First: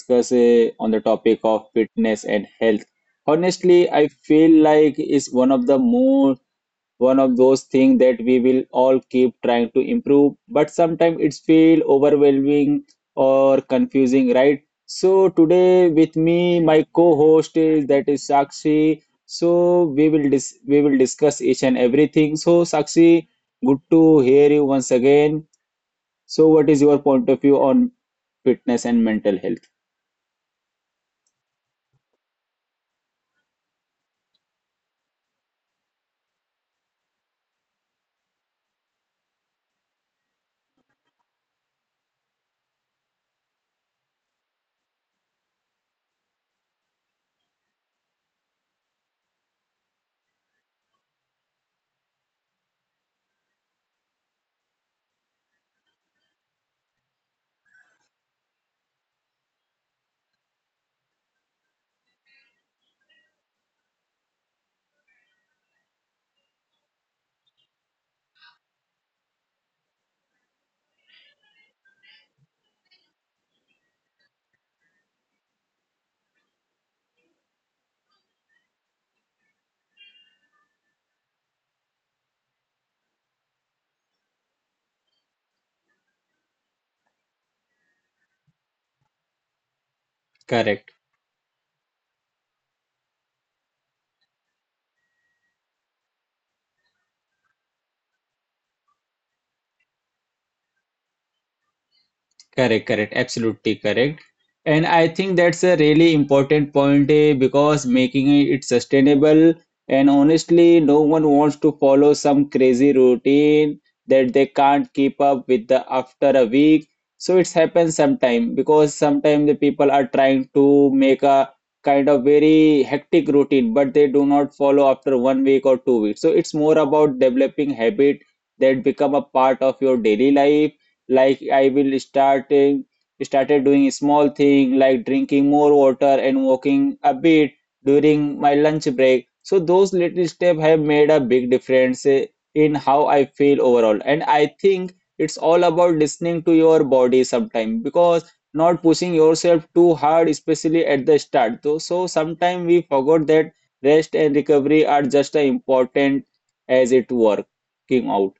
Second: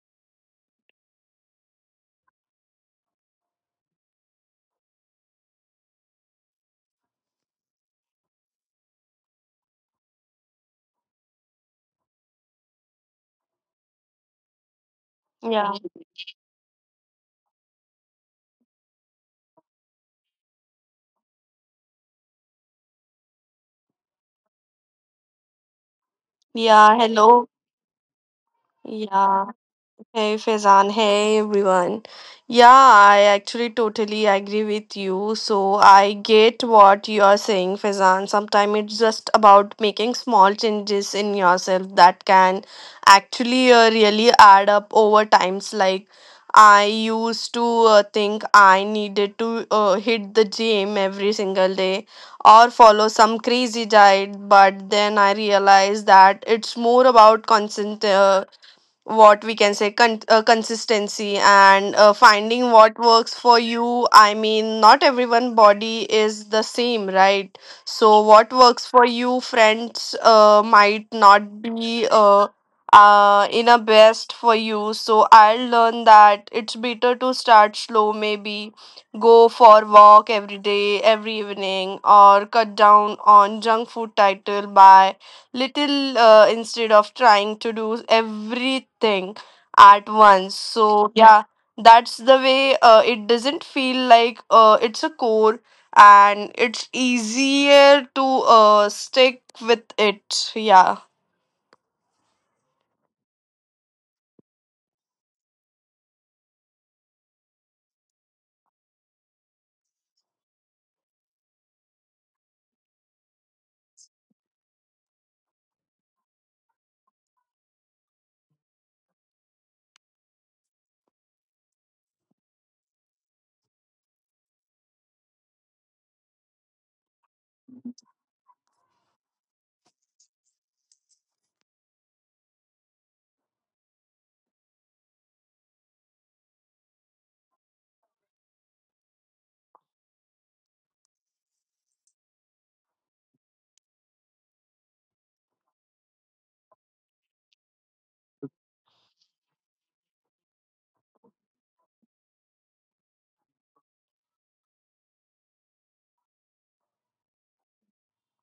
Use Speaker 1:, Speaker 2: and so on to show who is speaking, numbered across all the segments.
Speaker 1: discuss on the topic of fitness and health. Honestly, I feel like it's one of those things that we will all keep trying to improve, but sometimes it's feel overwhelming or confusing, right? So
Speaker 2: Yeah.
Speaker 1: today with me, my co-host is that is Sakshi. So we will discuss each and everything. So Sakshi, good to hear you once again. So what is
Speaker 2: Yeah.
Speaker 1: your point of
Speaker 2: Hello.
Speaker 1: view on fitness and mental
Speaker 2: Yeah.
Speaker 1: health?
Speaker 2: Hey Faizan, hey everyone. Yeah, I actually totally agree with you. So I get what you are saying, Faizan. Sometimes it's just about making small changes in yourself that can actually really add up over times. Like I used to think I needed to hit the gym every single day or follow some crazy diet, but then I realized that it's more about constant what we can say consistency and finding what works for you. I mean, not everyone body is the same, right? So what works for you friends might not be in a best for you. So I'll learn that it's better to start slow, maybe go for walk every day, every evening, or cut down on junk food title by little, instead of trying to do everything at once.
Speaker 1: Correct.
Speaker 2: So yeah, that's the way. It doesn't feel like it's a core, and it's easier to stick with it. Yeah.
Speaker 1: Correct, correct, absolutely correct. And I think that's a really important point, because making it sustainable, and honestly, no one wants to follow some crazy routine that they can't keep up with the after a week. So it's happened sometime because sometimes the people are trying to make a kind of very hectic routine, but they do not follow after 1 week or 2 weeks. So it's more about developing habit that become a part of your daily life like I will starting started doing small thing like drinking more water and walking a bit during my lunch break. So those little steps have made a big difference, in how I feel overall. And I think it's all about listening to your body sometime because not pushing yourself too hard, especially at the start. Though so sometimes we forgot that rest and recovery are just as important as it working out.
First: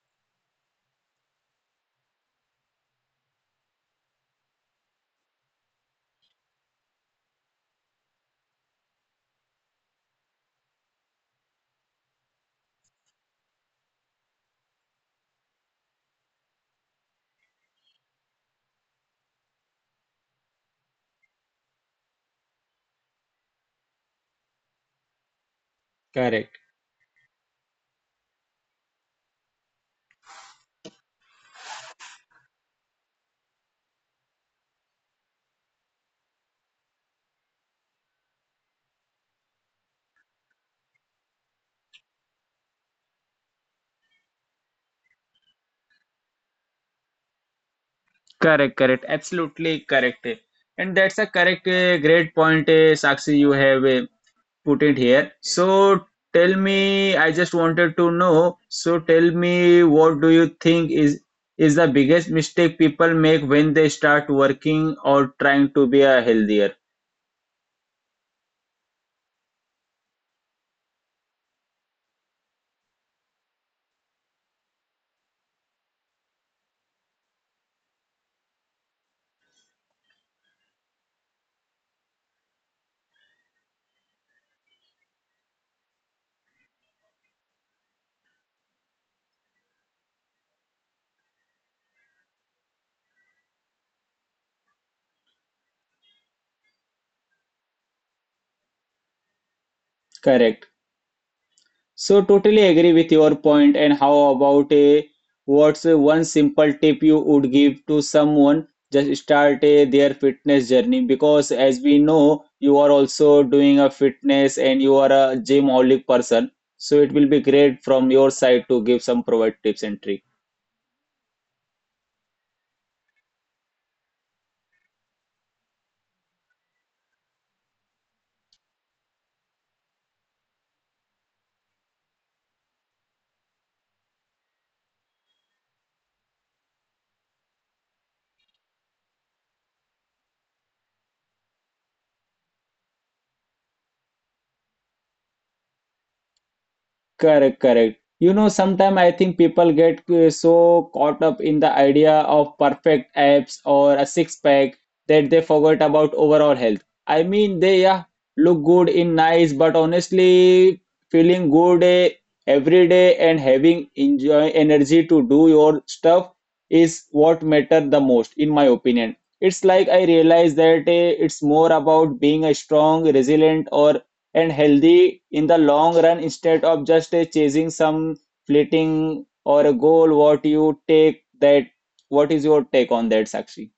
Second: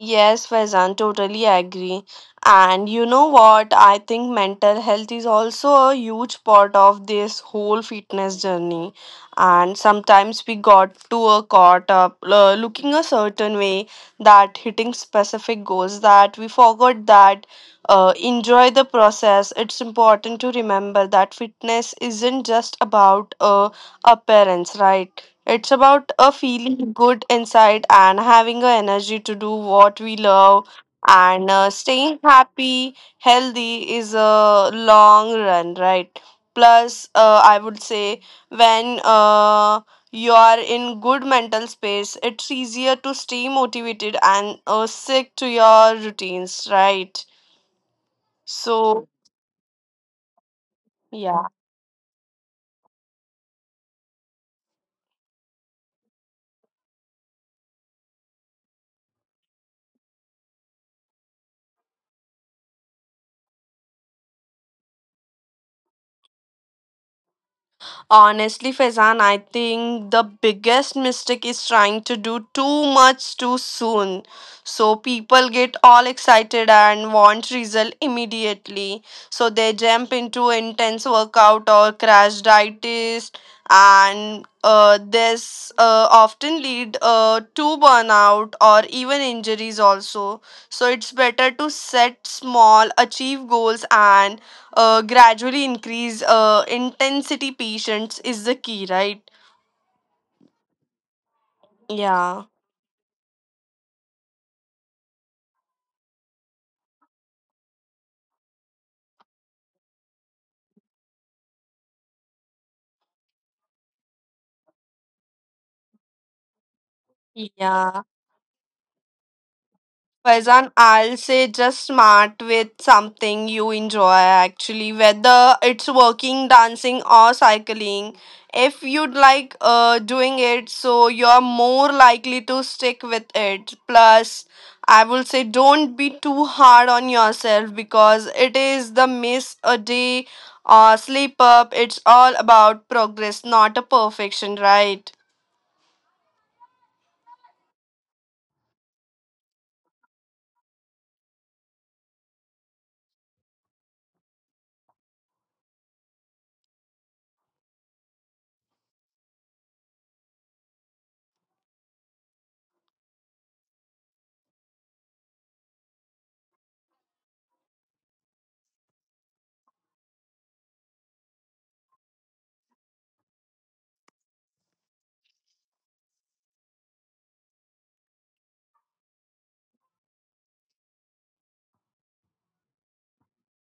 Speaker 2: Yes, Faizan, totally agree. And you know what? I think mental health is also a huge part of this whole fitness journey. And sometimes we got to a caught up looking a certain way, that hitting specific goals, that we forgot that enjoy the process. It's important to remember that fitness isn't just about appearance, right? It's about a
Speaker 1: Correct.
Speaker 2: feeling good inside and having the energy to do what we love, and staying happy, healthy is a long run, right? Plus, I would say when you are in good mental space, it's easier to stay motivated and stick to your routines, right?
Speaker 1: Correct, correct,
Speaker 2: So,
Speaker 1: absolutely correct. And that's a
Speaker 2: yeah.
Speaker 1: correct, great point, Sakshi, you have put it here. So tell me, I just wanted to know. So tell me, what do you think is the biggest mistake people make when they start working or trying to be a healthier?
Speaker 2: Honestly, Faizan, I think the biggest mistake is trying to do too much too soon. So people get all excited and want result immediately. So they jump into intense workout or crash diets, and this often lead to burnout or even injuries also. So it's better to set small, achieve goals, and gradually increase intensity. Patience is the key, right?
Speaker 1: Correct. So
Speaker 2: Yeah.
Speaker 1: totally agree with your point. And how about a what's a one simple tip you would give to someone just start a, their fitness journey? Because as we know, you are also doing a fitness and you are a gymholic person. So it will be great
Speaker 2: Yeah,
Speaker 1: from your side to give some provide tips and tricks.
Speaker 2: Faizan, I'll say just smart with something you enjoy actually, whether it's working, dancing, or cycling. If you'd like doing it, so you're more likely to stick with it. Plus, I will say don't be too hard on yourself, because it is the miss a day or sleep up. It's all about progress, not a perfection, right?
Speaker 1: Correct, correct. You know, sometimes I think people get so caught up in the idea of perfect abs or a six pack that they forget about overall health. I mean, they yeah, look good in nice, but honestly, feeling good, every day and having enjoy energy to do your stuff is what matter the most, in my opinion. It's like I realize that, it's more about being a strong, resilient, or and healthy in the long run instead of just chasing some fleeting or a goal what you take that what is your take on that, Sakshi?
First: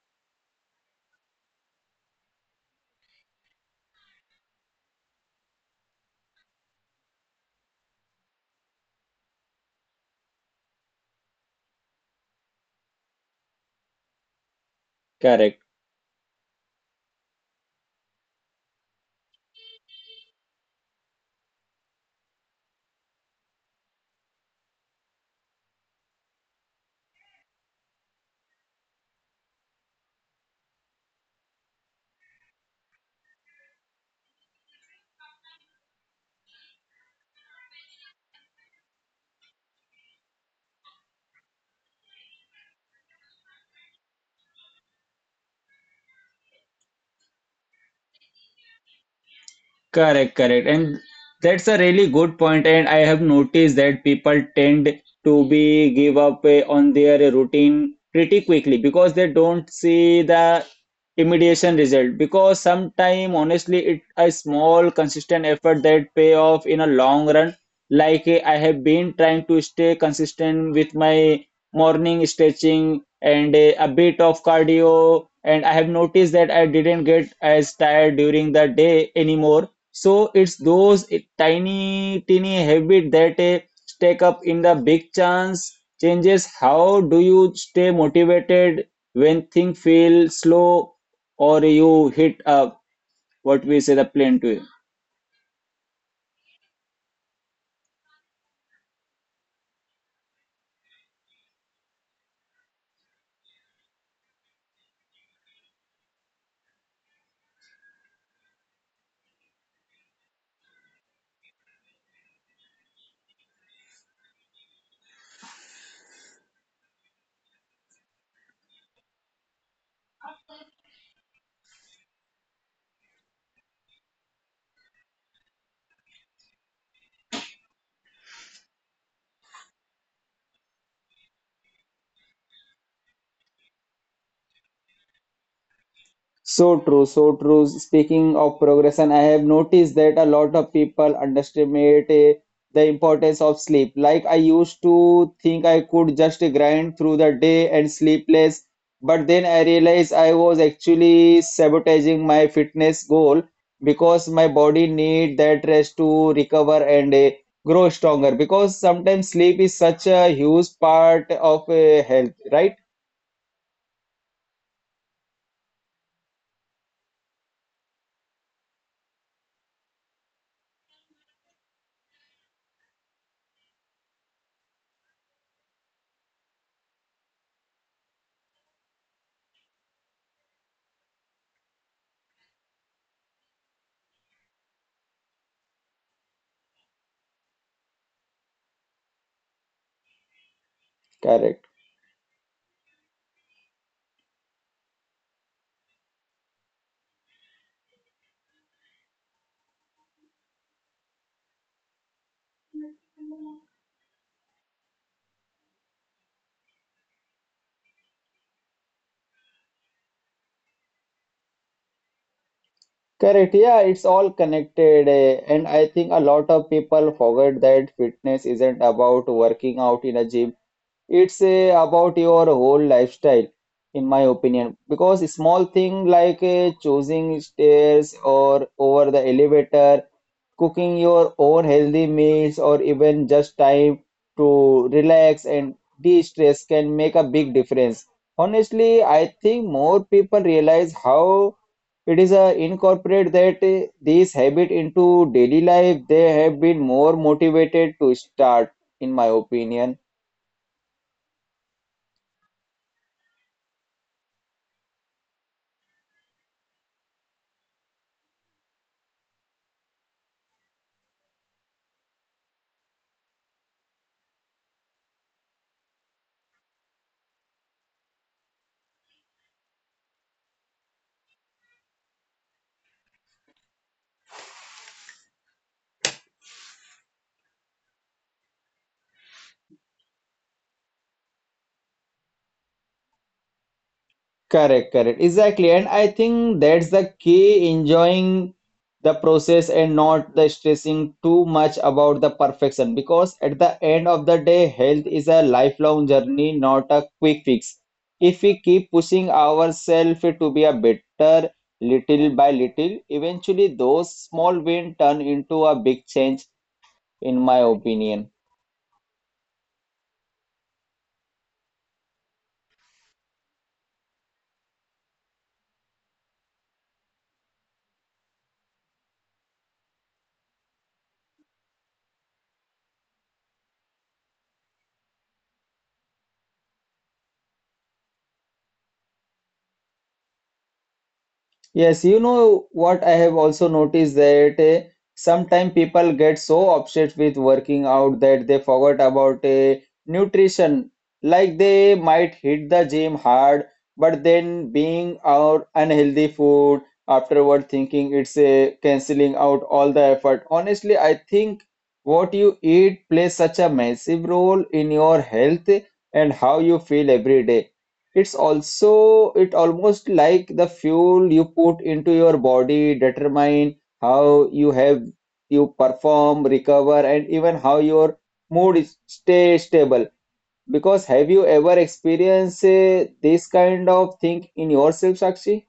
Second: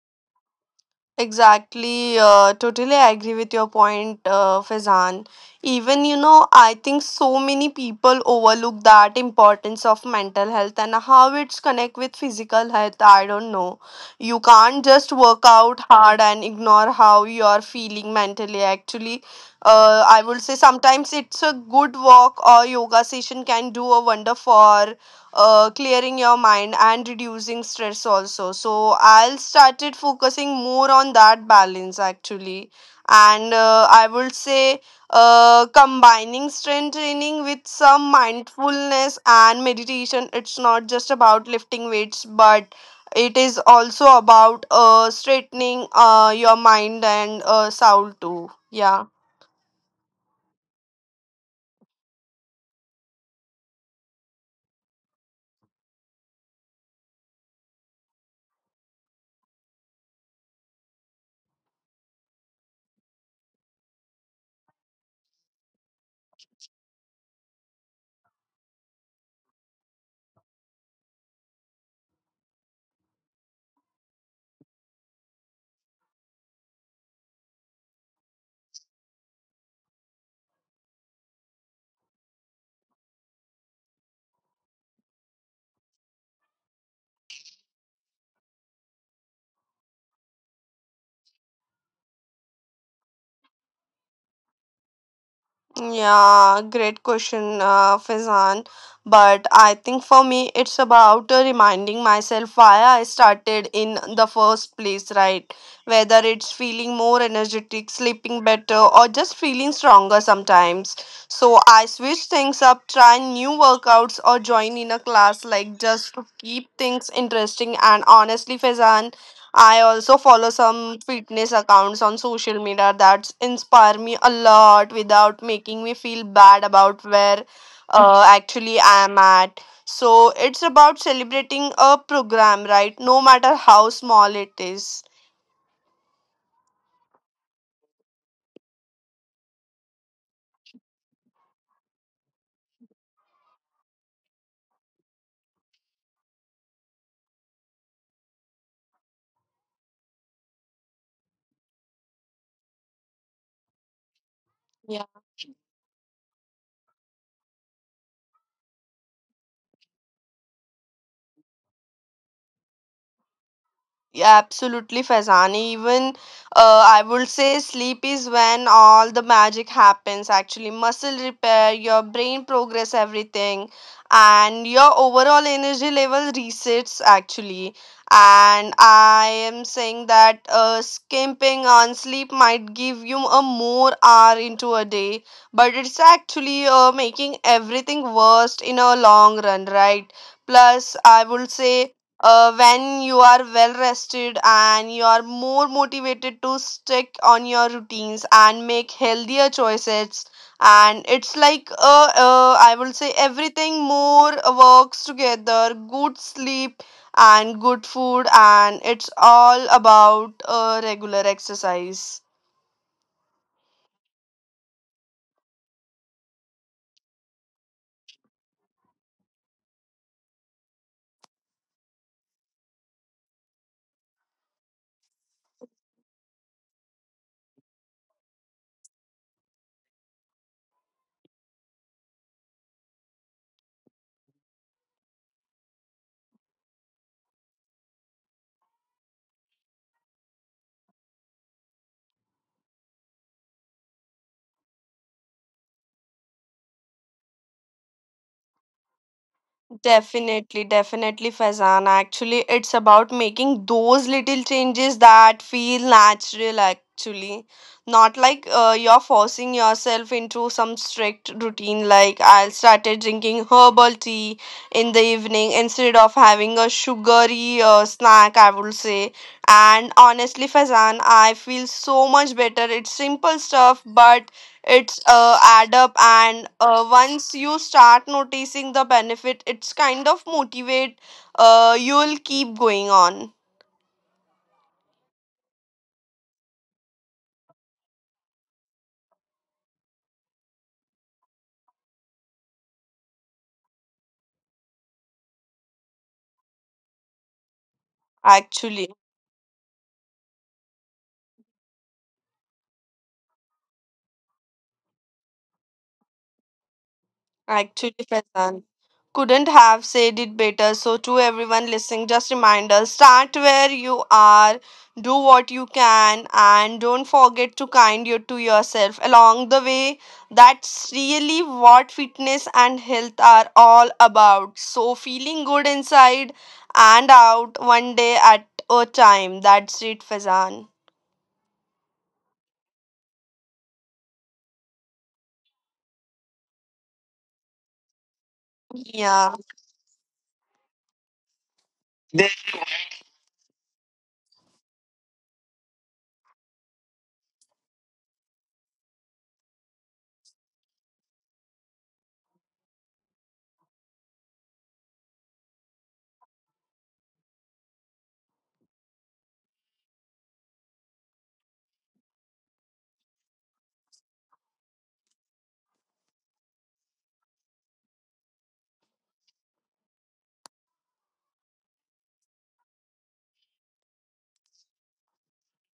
Speaker 2: Exactly, totally I agree with your point, Faizan. Even, you know, I think so many people overlook that importance of mental health and how it's connect with physical health. I don't know. You can't just work
Speaker 1: Correct.
Speaker 2: out hard and ignore how you are feeling mentally. Actually, I would say sometimes it's a good walk or yoga session can do a wonder for clearing your mind and reducing stress also. So I'll started focusing more on that balance actually, and I would say combining strength training with some mindfulness and meditation, it's not just about lifting weights, but it is also about straightening your mind and soul too. Yeah.
Speaker 1: Correct, correct. And that's a really good point. And I have noticed that people tend to be give up, on their routine pretty quickly because they don't see the immediate result. Because sometimes, honestly, it's a small consistent effort that pay off in a long run. Like, I have been trying to stay consistent with my morning stretching and, a bit of cardio. And I have noticed that I didn't get as tired during the day anymore, so it's those tiny, tiny habit that stack up in the big chance changes. How do you stay motivated when things feel slow or you hit, what we say the plateau?
Speaker 2: Yeah, great question, Faizan. But I think for me, it's about reminding myself why I started in the first place, right? Whether it's feeling more energetic, sleeping better, or just feeling stronger sometimes. So I switch things up, try new workouts, or join in a class, like just to keep things interesting. And honestly, Faizan, I also follow some fitness accounts on social media that inspire me a lot without making me feel bad about where actually I am at. So it's about celebrating a program, right? No matter how small it is.
Speaker 1: So true, so true. Speaking of progression, I have noticed that a lot of people underestimate, the importance of sleep. Like I used to think I could just grind through the day and sleep less, but then I realized I was actually sabotaging my fitness goal because my body need that rest to recover and, grow stronger. Because sometimes sleep is such a huge part of, health, right?
Speaker 2: Yeah, absolutely, Faizani. Even I would say sleep is when all the magic happens. Actually, muscle repair, your brain progress, everything, and your overall energy level resets. Actually, and I am saying that skimping on sleep might give you a more hour into a day, but it's actually making everything worse in a long run, right? Plus, I would
Speaker 1: Correct.
Speaker 2: say when you are well rested, and you are more motivated to stick on your routines and make healthier choices. And it's like I will say everything more works together: good sleep and good food, and it's all about regular exercise.
Speaker 1: Correct. Yeah, it's all connected. And I think a lot of people forget that fitness isn't about working out in a gym. It's, about your whole lifestyle, in my opinion. Because a small thing like, choosing stairs or over the elevator, cooking your own healthy meals, or even just time to relax and de-stress can make a big difference. Honestly, I think more people realize how it is incorporate that these habit into daily life, they have been more motivated to start, in my opinion.
Speaker 2: Definitely, definitely, Faizan. Actually, it's about making those little changes that feel natural, actually. Not like you're forcing yourself into some strict routine, like I started drinking herbal tea in the evening instead of having a sugary snack, I would say. And honestly, Faizan, I feel so much better. It's simple stuff, but it's add up, and once you start noticing the benefit, it's kind of motivate you'll keep going on
Speaker 1: Correct, correct. Exactly. And I think that's the key, enjoying the process and not the stressing too much about the perfection. Because at the end of the day, health is a lifelong journey, not a quick fix. If we
Speaker 2: actually.
Speaker 1: keep pushing ourselves to be a better little by little, eventually those small wins turn into a big change, in my
Speaker 2: Actually,
Speaker 1: opinion.
Speaker 2: Faizan, couldn't have said it better. So, to everyone listening, just reminder, start where you are, do what you can, and don't forget to kind you to yourself along the way. That's really what fitness and health are all about. So, feeling good inside and out, one day at a time. That's it, Fazan.
Speaker 1: Yes, you know what, I have also noticed that sometimes people get so obsessed with working out that they forget
Speaker 2: Yeah.
Speaker 1: about, nutrition. Like they might hit the gym hard, but then being out unhealthy food afterward, thinking it's canceling out all the effort. Honestly, I think what you eat plays such a massive role in your health and how you feel every day. It's also it almost like the fuel you put into your body determine how you have you perform, recover, and even how your mood is stay stable. Because have you ever experienced, this kind of thing in yourself, Sakshi?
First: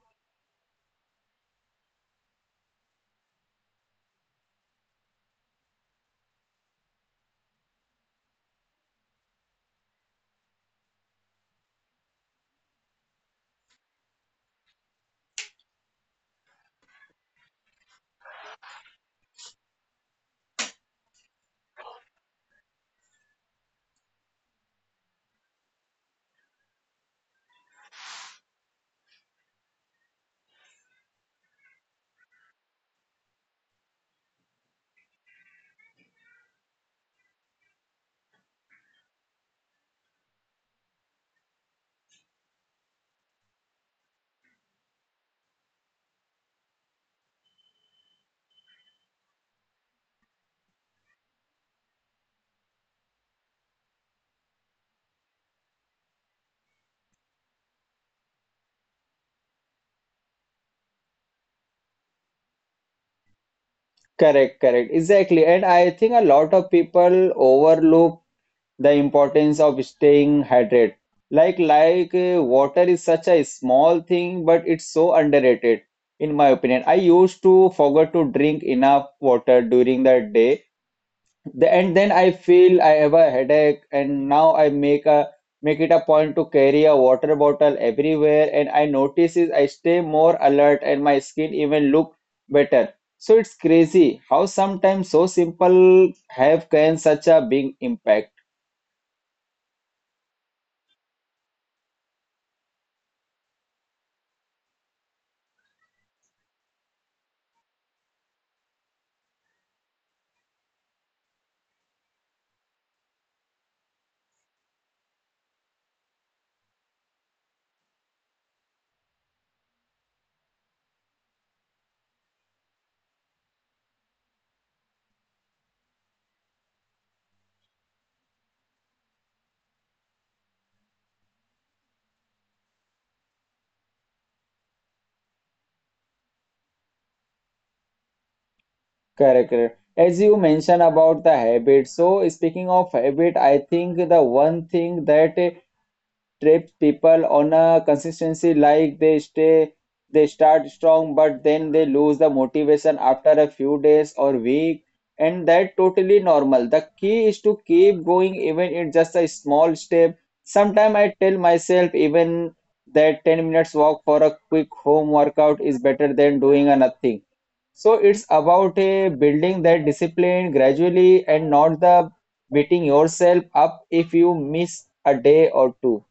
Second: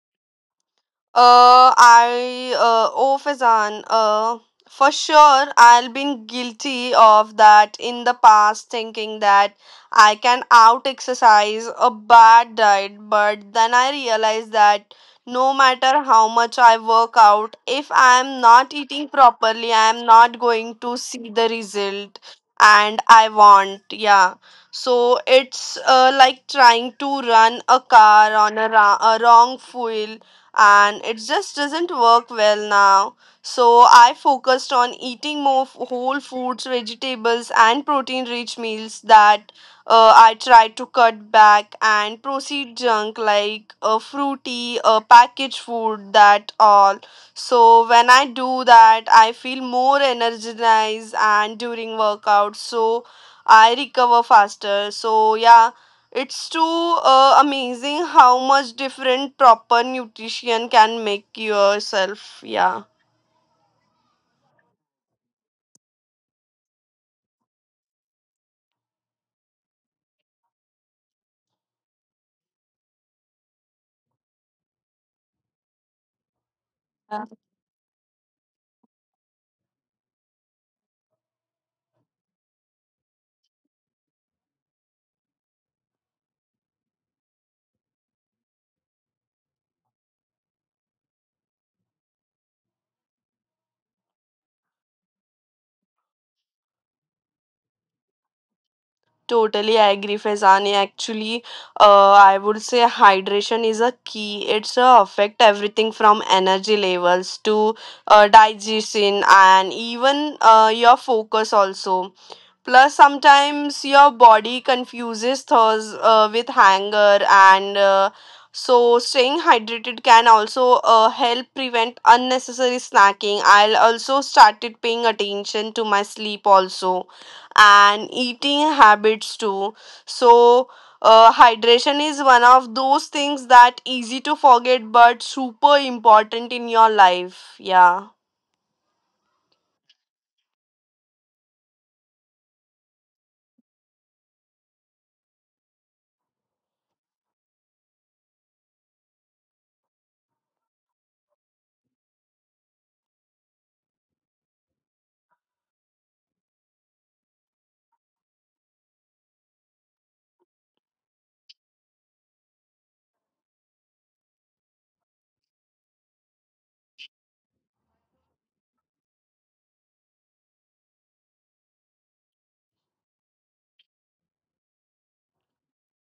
Speaker 2: I oh Faizan, for sure I'll been guilty of that in the past, thinking that I can out exercise a bad diet, but then I realized that no matter how much I work out, if I'm not eating properly, I'm not going to see the result and I want. Yeah. So it's like trying to run a car on a wrong fuel, and it just doesn't work well now. So I focused on eating more whole foods, vegetables, and protein rich meals that I tried to cut back and proceed junk, like fruity, packaged food, that all. So when I do that, I feel more energized and during workout. So I recover faster. So yeah, it's too amazing how much different proper nutrition can make yourself. Yeah,
Speaker 1: Correct, correct, exactly. And I think a lot of people overlook the importance of staying hydrated, like water is such a small thing, but it's so underrated, in my opinion. I used to forget to drink enough water during the day, and then I feel I have a headache, and now I make it a point to carry a water bottle everywhere, and I notice is I stay more alert and my skin even look better. So it's crazy how sometimes so simple have can such a big impact.
Speaker 2: totally I agree, Fezani. Actually, I would say hydration is a key. It's affect everything from energy levels to digestion and even your focus also. Plus, sometimes your body confuses thirst with hunger, and so staying hydrated can also help prevent unnecessary snacking. I'll also started paying attention to my sleep also, and eating habits too. So. Hydration is one of those things that easy to forget but super important in your life. Yeah.
Speaker 1: Correct, correct. As you mentioned about the habit, so speaking of habit, I think the one thing that, trips people on a consistency like they start strong, but then they lose the motivation after a few days or week, and that totally normal. The key is to keep going, even it's just a small step. Sometimes I tell myself even that 10 minutes walk for a quick home workout is better than doing a nothing. So it's about a building that discipline gradually and not the beating yourself up if you miss a day or two.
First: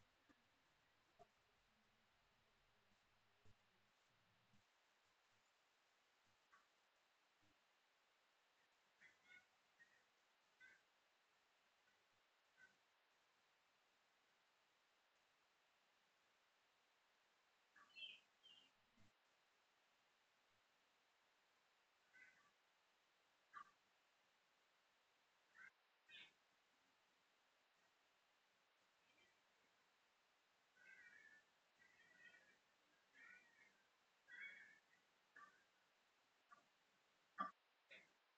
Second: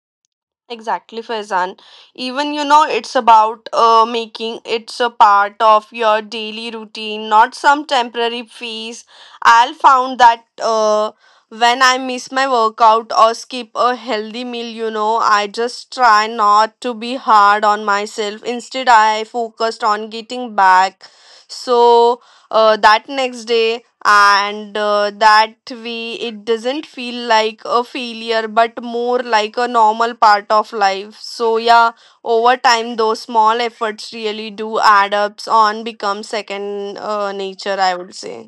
Speaker 2: Exactly, Faizan. Even you know, it's about making it's a part of your daily routine, not some temporary phase. I'll found that when I miss my workout or skip a healthy meal, you know, I just try not to be hard on myself. Instead, I focused on getting back. So that next day, and that way it doesn't feel like a failure but more like a normal part of life. So yeah, over time those small efforts really do add ups on become second nature, I would say.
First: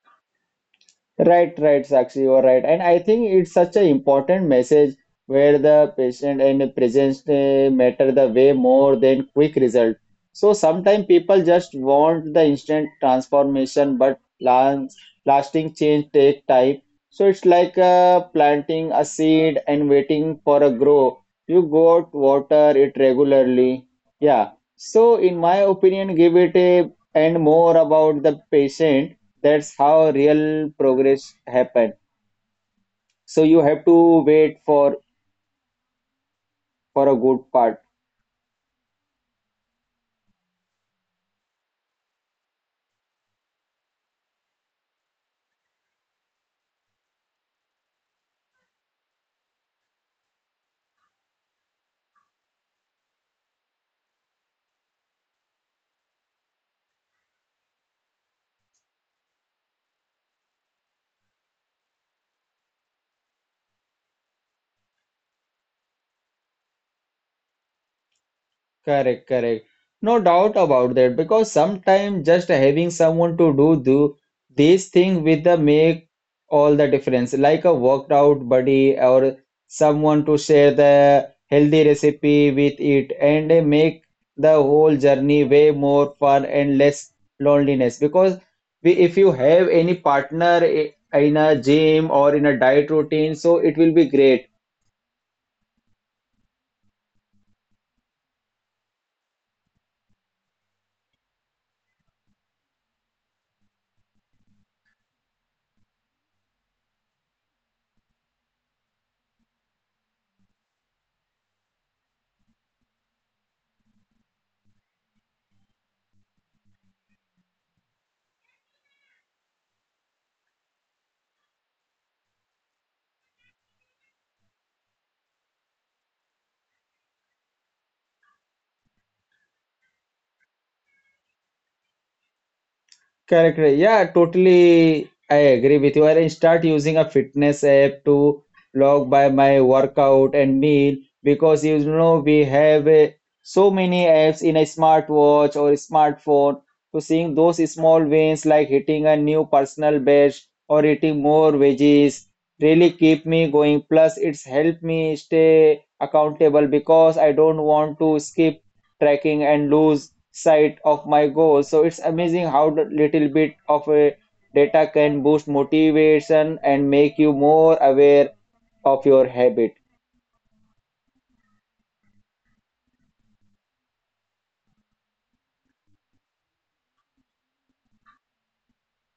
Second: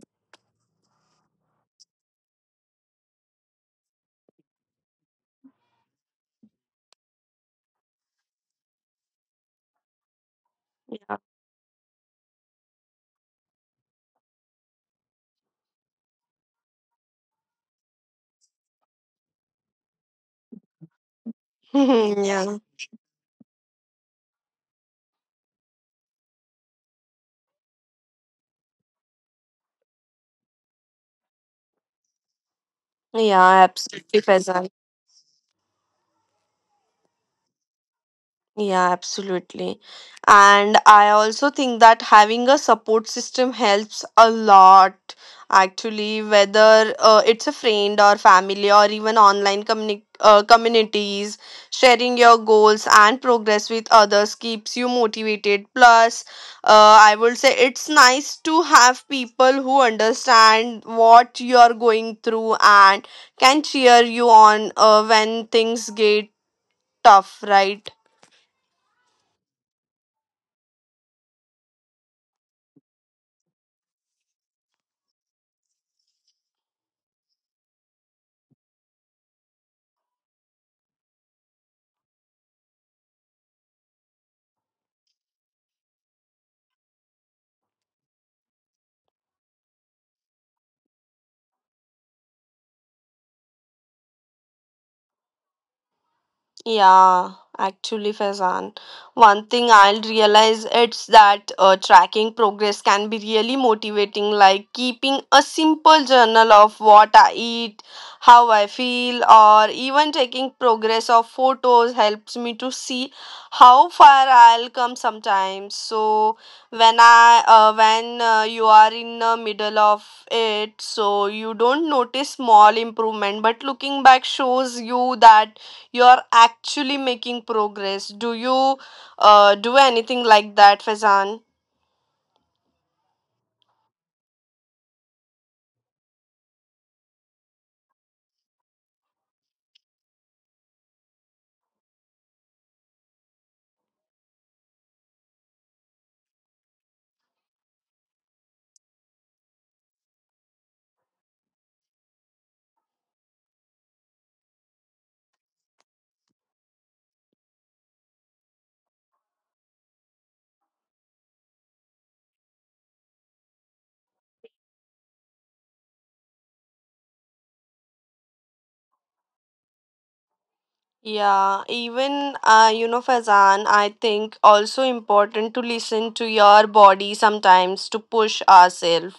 Speaker 1: Right, right, Sakshi, you are right. And I think it's such an important message where the patient and the presence, matter the way more than quick result. So sometimes people just want the instant transformation, but plans, lasting change take time. So it's like planting a seed and waiting for a grow. You go out,
Speaker 2: Yeah.
Speaker 1: water it regularly. Yeah. So in my opinion, give it a and more about the patient, that's how real progress happen. So you
Speaker 2: Yeah,
Speaker 1: have
Speaker 2: absolutely,
Speaker 1: to wait
Speaker 2: Faizan.
Speaker 1: for a good part.
Speaker 2: Yeah, absolutely. And I also think that having a support system helps a lot, actually, whether it's a friend or family or even online communities. Sharing your goals and progress with others keeps you motivated. Plus, I would say it's nice to have people who understand what you're going through and can cheer you on when things get tough, right?
Speaker 1: Correct, correct. No doubt about that because sometimes just having someone to do this thing with the make all the difference. Like a workout buddy or someone to share the healthy recipe with it, and they make the whole journey way more fun and less loneliness. Because we, if you have any partner, in a gym or in a diet routine, so it will be great.
Speaker 2: Yeah, actually, Faizan, one thing I'll realize it's that tracking progress can be really motivating, like keeping a simple journal of what I eat, how I feel, or even taking progress of photos helps me to see how far I'll come sometimes. So when you are in the middle of it, so you don't notice small improvement, but looking back shows you that you are actually making progress. Do you do anything like that, Fazan?
Speaker 1: Correct, correct. Yeah, totally. I agree with you. I'll start using a fitness app to log by my workout and meal because you know we have so many apps in a smartwatch or smartphone. So seeing those small wins like hitting a new personal best or eating more veggies really keep me going. Plus, it's helped me stay accountable because I don't want to skip tracking and lose sight of my goal. So it's amazing how the little bit of a data can boost motivation and make you more aware of your habit.
Speaker 2: Yeah, even you know, Fazan, I think also important to listen to your body sometimes to push ourselves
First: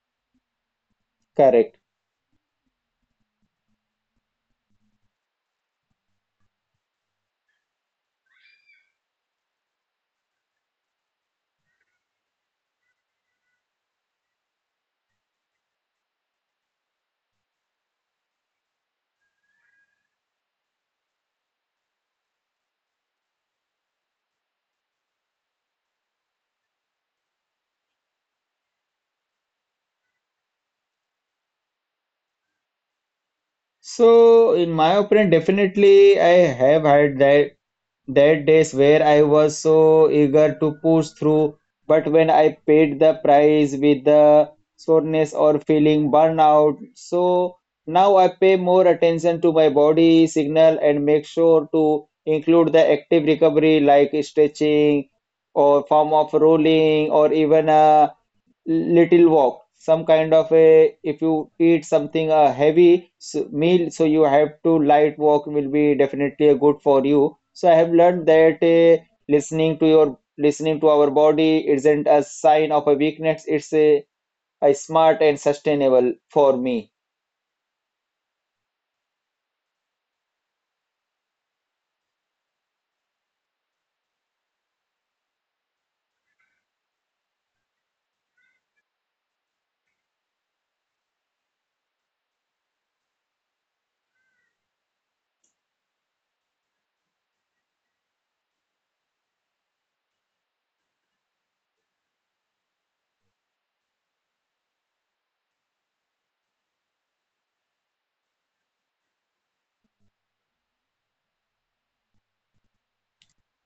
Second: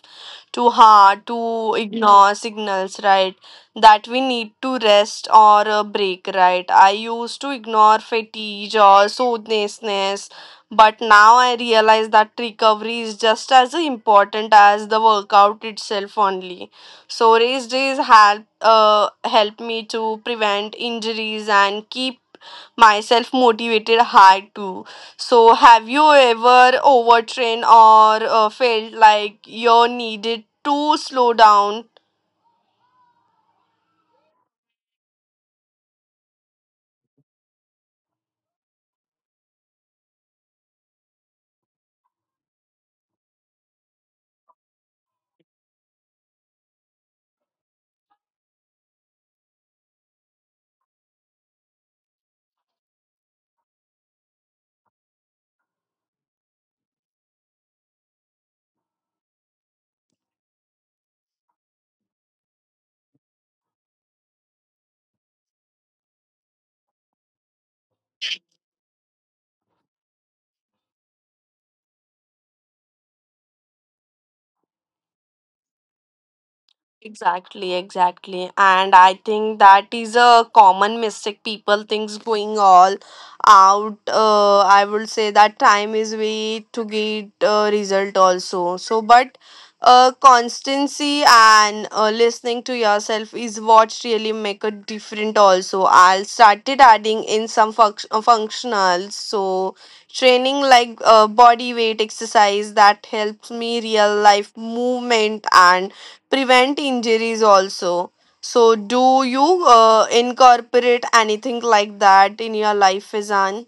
Speaker 2: too hard to
Speaker 1: Correct.
Speaker 2: ignore signals, right? That we need to rest or a break, right? I used to ignore fatigue or soothnessness, but now I realize that recovery is just as important as the workout itself only. So race days help help me to prevent injuries and keep myself motivated hard too. So, have you ever overtrained or felt like you needed to slow down?
Speaker 1: So in my opinion, definitely I have had that that days where I was so eager to push through, but when I paid the price with the soreness or feeling burnout, so now I pay more attention to my body signal and make sure to include the active recovery like stretching or form of rolling or even a little walk, some kind of a if you eat something a heavy meal, so you have to light walk will be definitely a good for you. So I have learned that, listening to our body isn't a sign of a weakness, it's a smart and sustainable for me.
Speaker 2: Exactly, exactly. And I think that is a common mistake. People thinks going all out. I would say that time is way to get result also. So, but constancy and listening to yourself is what really make a different also. I started adding in some functionals. So, training like body weight exercise that helps me real life movement and prevent injuries also. So, do you incorporate anything like that in your life, Fizan?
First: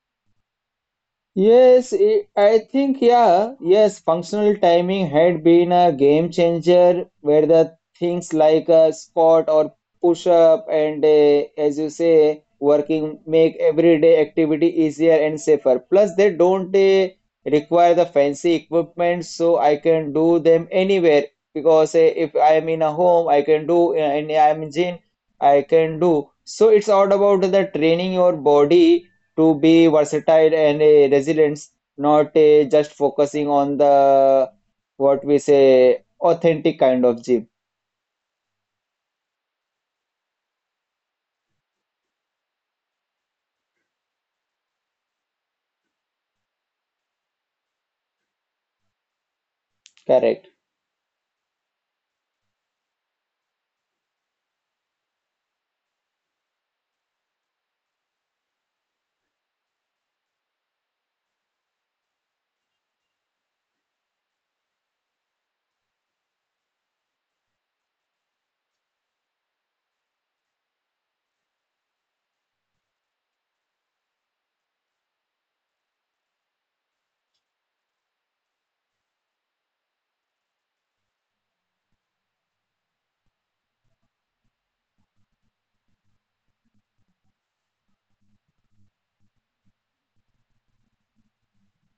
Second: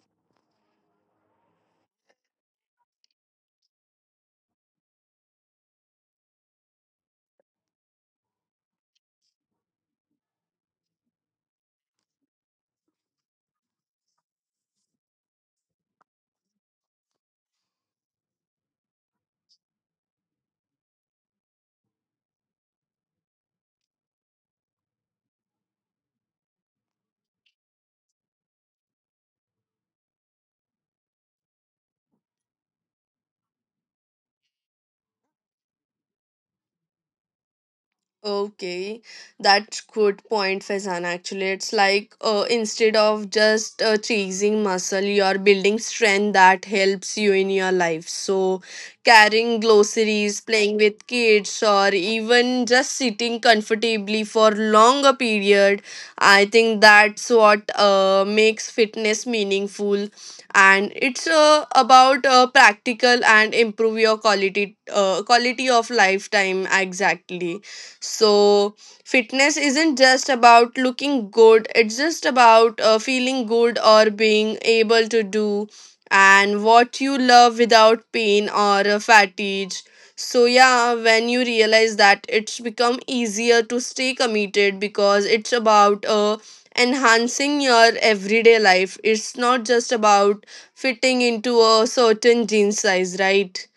Speaker 1: Yes, I think, yeah, yes, functional timing had been a game changer where the things like a squat or push up and, as you say, working make everyday activity easier and safer. Plus, they don't require the fancy equipment, so I can do them anywhere because if I am in a home, I can do, and I am in gym, I can do. So it's all about the training your body to be versatile and a resilience, not a just focusing on the what we say authentic kind of gym.
Speaker 2: Okay, that's good point, Faizan. Actually, it's like instead of just chasing muscle, you're building strength that helps you in your life. So, carrying groceries, playing
Speaker 1: Correct.
Speaker 2: with kids, or even just sitting comfortably for longer period, I think that's what makes fitness meaningful. And it's about practical and improve your quality quality of lifetime exactly. So, fitness isn't just about looking good, it's just about feeling good or being able to do and what you love without pain or fatigue. So, yeah, when you realize that it's become easier to stay committed because it's about enhancing your everyday life, it's not just about fitting into a certain jean size, right?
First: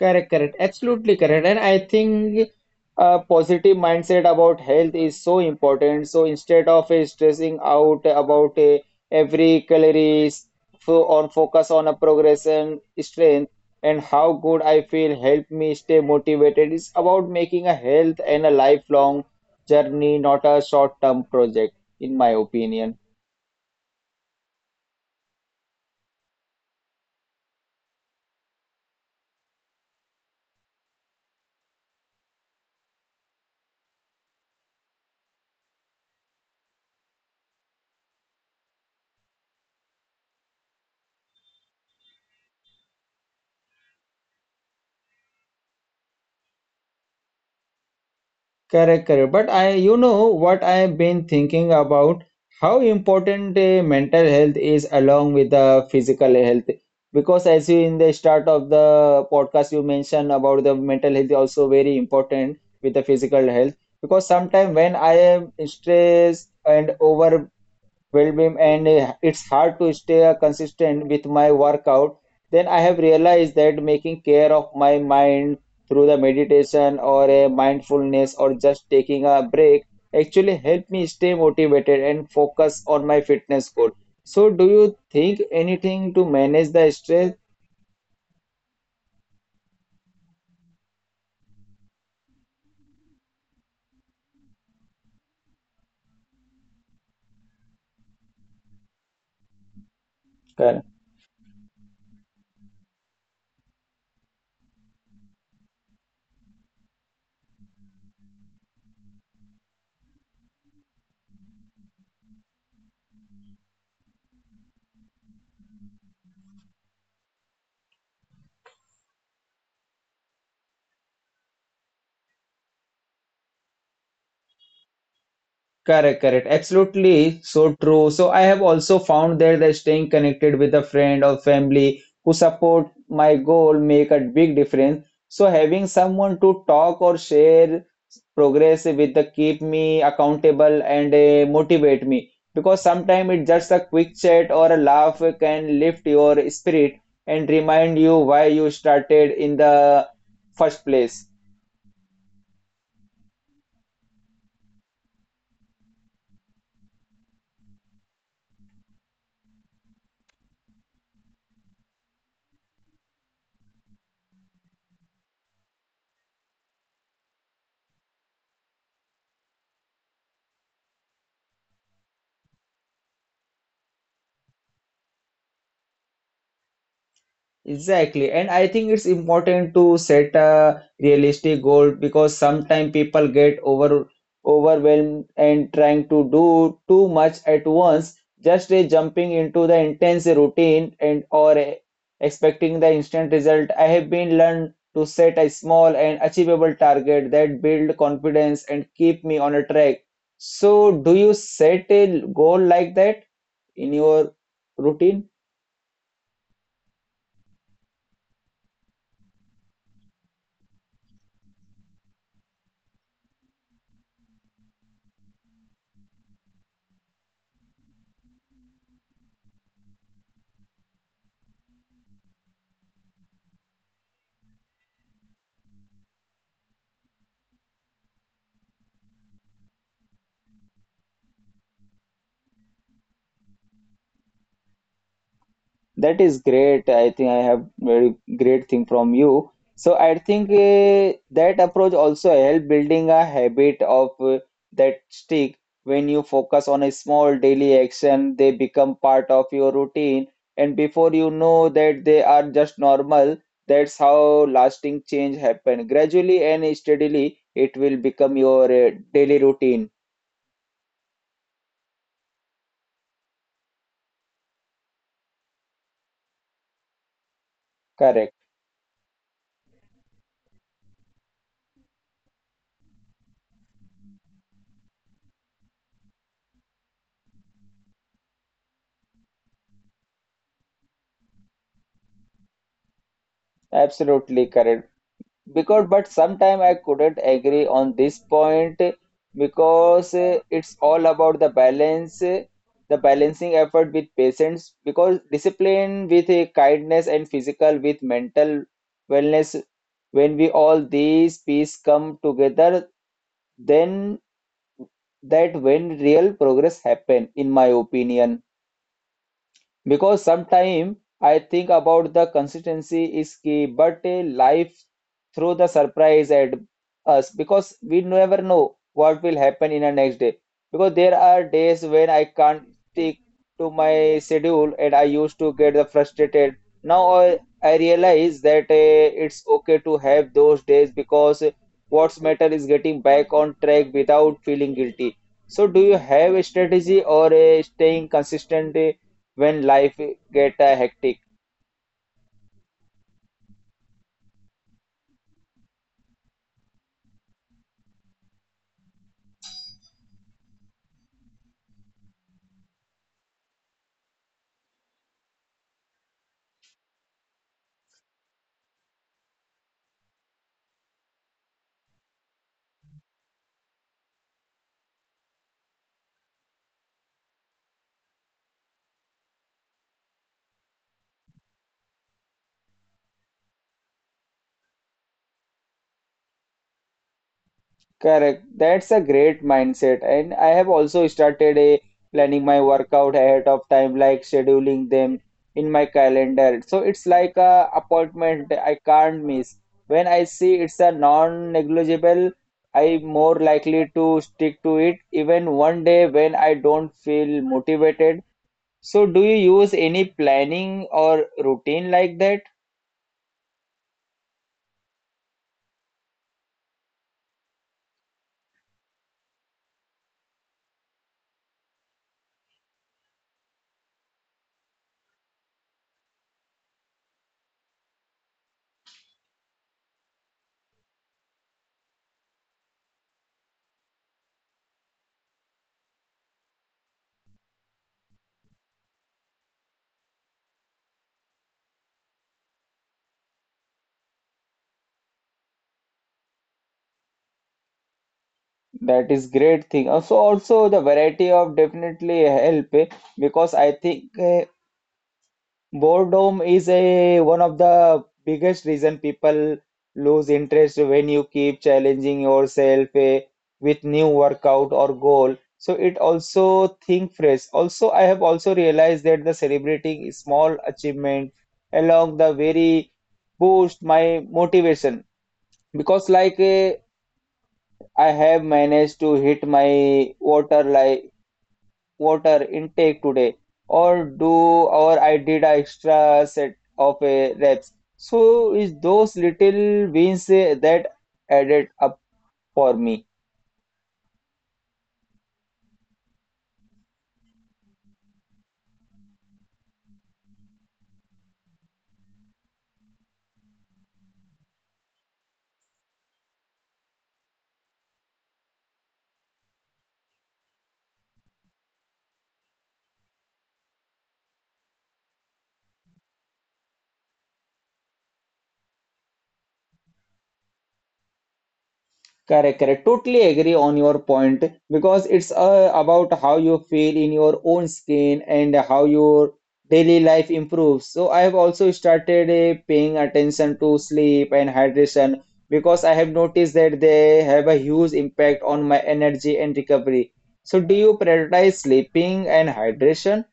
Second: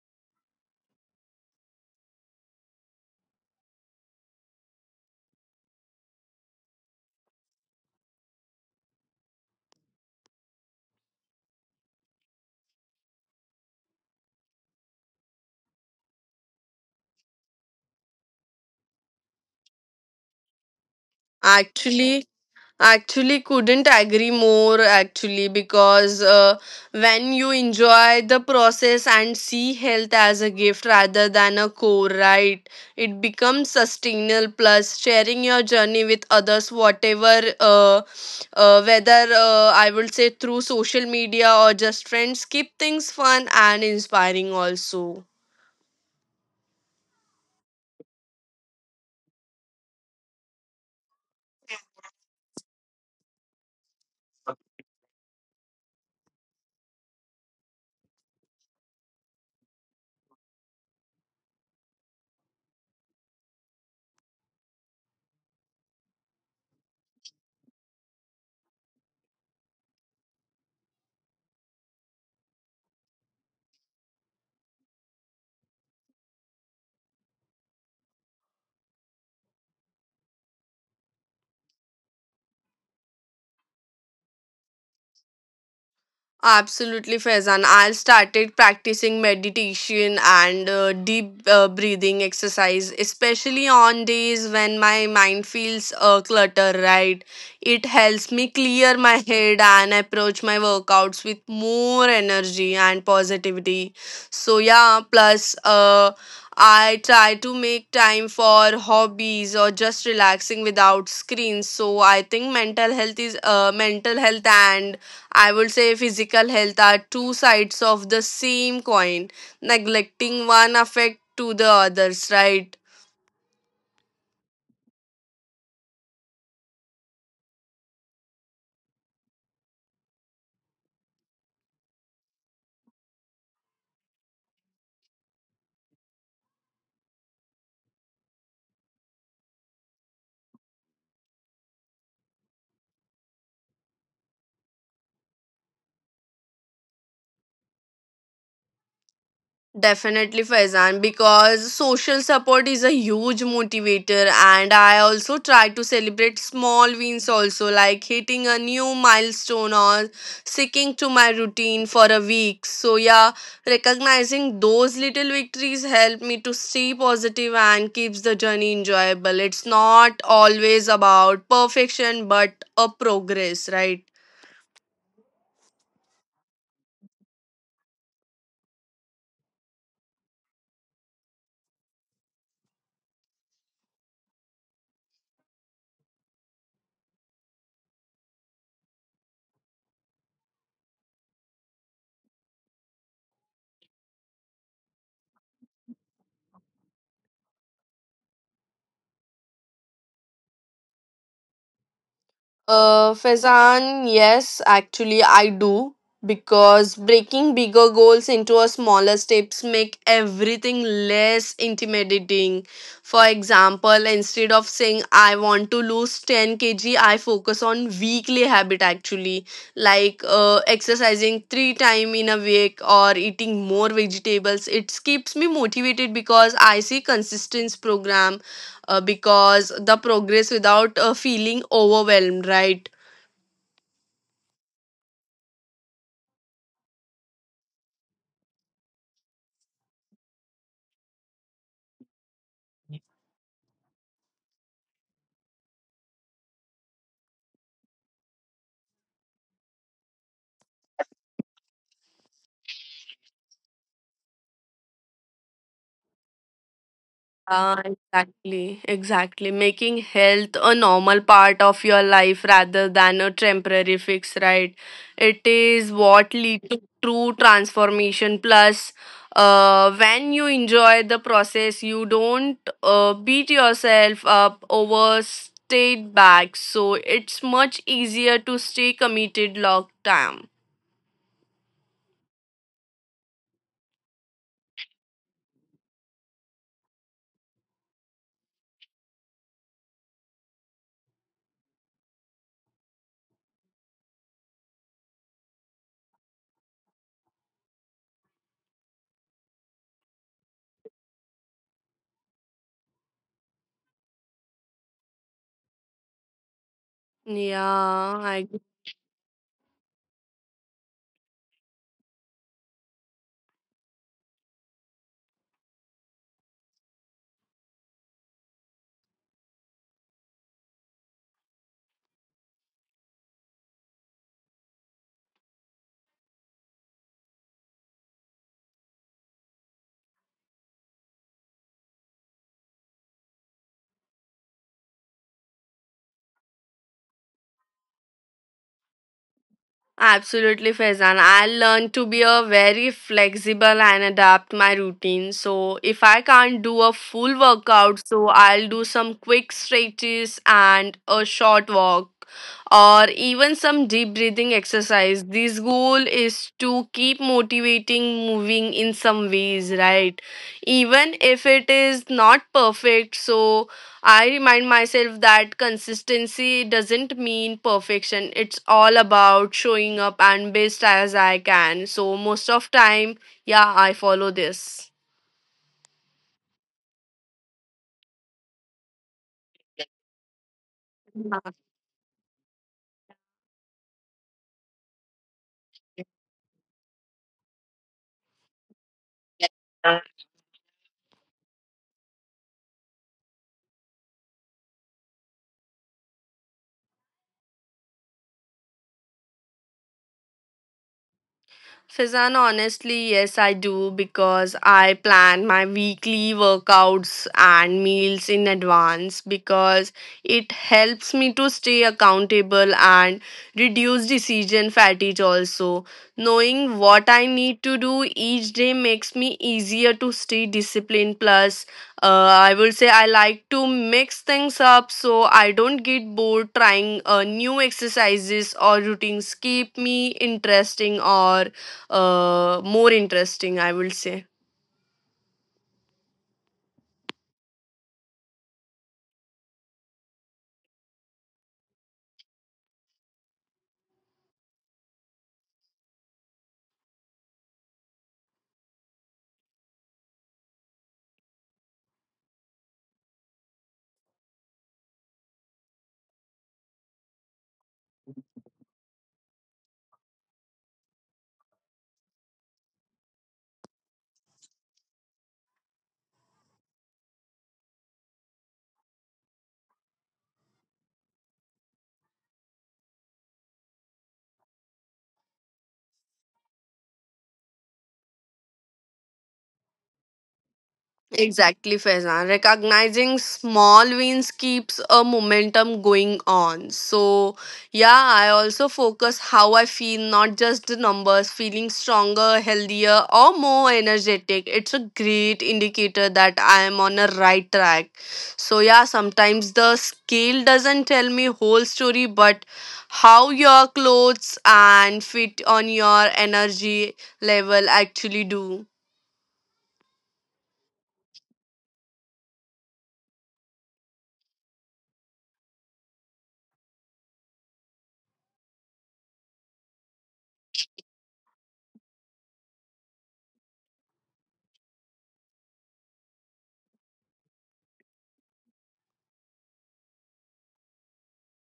Speaker 1: Correct, correct. Absolutely correct. And I think a positive mindset about health is so important. So instead of stressing out about every calories, on focus on a progression, strength, and how good I feel help me stay motivated. It's about making a health and a lifelong journey, not a short-term project, in my
Speaker 2: Actually,
Speaker 1: opinion.
Speaker 2: Actually, couldn't agree more. Actually, because when you enjoy the process and see health as a gift rather than a core, right? It becomes sustainable. Plus, sharing your journey with others, whatever, whether I would say through social media or just friends, keep things fun and inspiring. Also.
Speaker 1: Correct, correct. But I, you know what I've been thinking about how important mental health is along with the physical health. Because as you in the start of the podcast, you mentioned about the mental health is also very important with the physical health. Because sometimes when I am stressed and overwhelmed well-being and it's hard to stay consistent with my workout then I have realized that making care of my mind through the meditation or a mindfulness or just taking a break actually help me stay motivated and focus on my fitness goal so do you think anything to manage the stress.
Speaker 2: Absolutely, Faizan. I started practicing meditation and deep breathing exercise, especially on days when my mind feels clutter, right? It helps me clear my head and approach my workouts with more energy and positivity. So, yeah, plus, I try to make time for hobbies or just relaxing without screens. So I think mental health is mental health and I would say physical health are two sides of the same coin. Neglecting one affect to the others, right?
Speaker 1: Correct, correct. Absolutely so true. So I have also found there that staying connected with a friend or family who support my goal make a big difference. So having someone to talk or share progress with the keep me accountable and motivate me because sometimes it's just a quick chat or a laugh can lift your spirit and remind you why you started in the first place.
Speaker 2: Definitely, Faizan, because social support is a huge motivator, and I also try to celebrate small wins, also like hitting a new milestone or sticking to my routine for a week. So, yeah, recognizing those little victories help me to stay positive and keeps the journey enjoyable. It's not always about perfection, but a progress, right?
Speaker 1: Exactly, and I think it's important to set a realistic goal because sometimes people get overwhelmed and trying to do too much at once. Just jumping into the intense routine and or expecting the instant result. I have been learned to set a small and achievable target that build confidence and keep me on a track. So, do you set a goal like that in your routine?
Speaker 2: Faizan, yes, actually, I do because breaking bigger goals into a smaller steps make everything less intimidating. For example, instead of saying I want to lose 10 kg, I focus on weekly habit actually, like exercising three time in a week or eating more vegetables. It keeps me motivated because I see consistent program because the progress without feeling overwhelmed, right?
Speaker 1: That is great. I think I have very great thing from you. So I think that approach also help building a habit of that stick. When you focus on a small daily action, they become part of your routine, and before you know that they are just normal. That's how lasting change happen. Gradually and steadily, it will become your daily
Speaker 2: Ah,
Speaker 1: routine.
Speaker 2: exactly, exactly. Making health a normal part of your life rather than a temporary fix, right? It is what
Speaker 1: Correct.
Speaker 2: leads to true transformation. Plus, when you enjoy the process, you don't beat yourself up over stayed back. So it's much easier to stay committed long term.
Speaker 1: Absolutely correct. Because but sometime I couldn't agree on this point because it's all about the balance the balancing effort with patience because discipline with a kindness and physical with mental wellness when we all these pieces come together then that when real progress happen in my opinion
Speaker 2: Yeah.
Speaker 1: because sometimes I think about the consistency is key, but a life through the surprise at us because we never know what will happen in the next day. Because there are days when I can't stick to my schedule and I used to get the frustrated. Now I realize that it's okay to have those days because what's matter is getting back on track without feeling guilty. So do you have a strategy or a staying consistent? When life get hectic.
Speaker 2: Absolutely, Faizan. I learned to be a very flexible and adapt my routine. So if I can't do a full workout, so I'll do some quick stretches and a short walk or even some deep breathing exercise. This goal is to keep motivating moving in some ways, right? Even if it is not perfect, so I remind myself that consistency doesn't mean perfection. It's all about showing up and best as I can. So most of time, yeah, I follow this.
Speaker 1: Correct. That's a great mindset. And I have also started a planning my workout ahead of time, like scheduling them in my calendar. So it's like a appointment I can't miss. When I see it's a non-negligible, I more likely to stick to it even one day when I don't feel motivated. So do you use any planning or routine like that?
Speaker 2: Fizan, honestly, yes, I do because I plan my weekly workouts and meals in advance because it helps me to stay accountable and reduce decision fatigue also. Knowing what I need to do each day makes me easier to stay disciplined, plus, I will say I like to mix things up so I don't get bored trying new exercises or routines keep me interesting or more interesting I will say.
Speaker 1: That is great thing. Also, also the variety of definitely help because I think boredom is a one of the biggest reason people lose interest when you keep challenging yourself with new workout or goal. So it also think fresh. Also, I have also realized that the celebrating small achievement along the very boost my motivation because like I have managed to hit my water like water intake today or do or I did a extra set of a reps. So is those little wins that added up for me.
Speaker 2: Exactly, Faizan. Recognizing small wins keeps a momentum going on. So, yeah, I also focus how I feel, not just the numbers. Feeling stronger, healthier, or more energetic. It's a great indicator that I am on a right track. So, yeah, sometimes the scale doesn't tell me whole story, but how your clothes and fit on your energy level actually do.
Speaker 1: Correct, correct. Totally agree on your point because it's about how you feel in your own skin and how your daily life improves. So I have also started paying attention to sleep and hydration because I have noticed that they have a huge impact on my energy and recovery. So do you prioritize sleeping and hydration?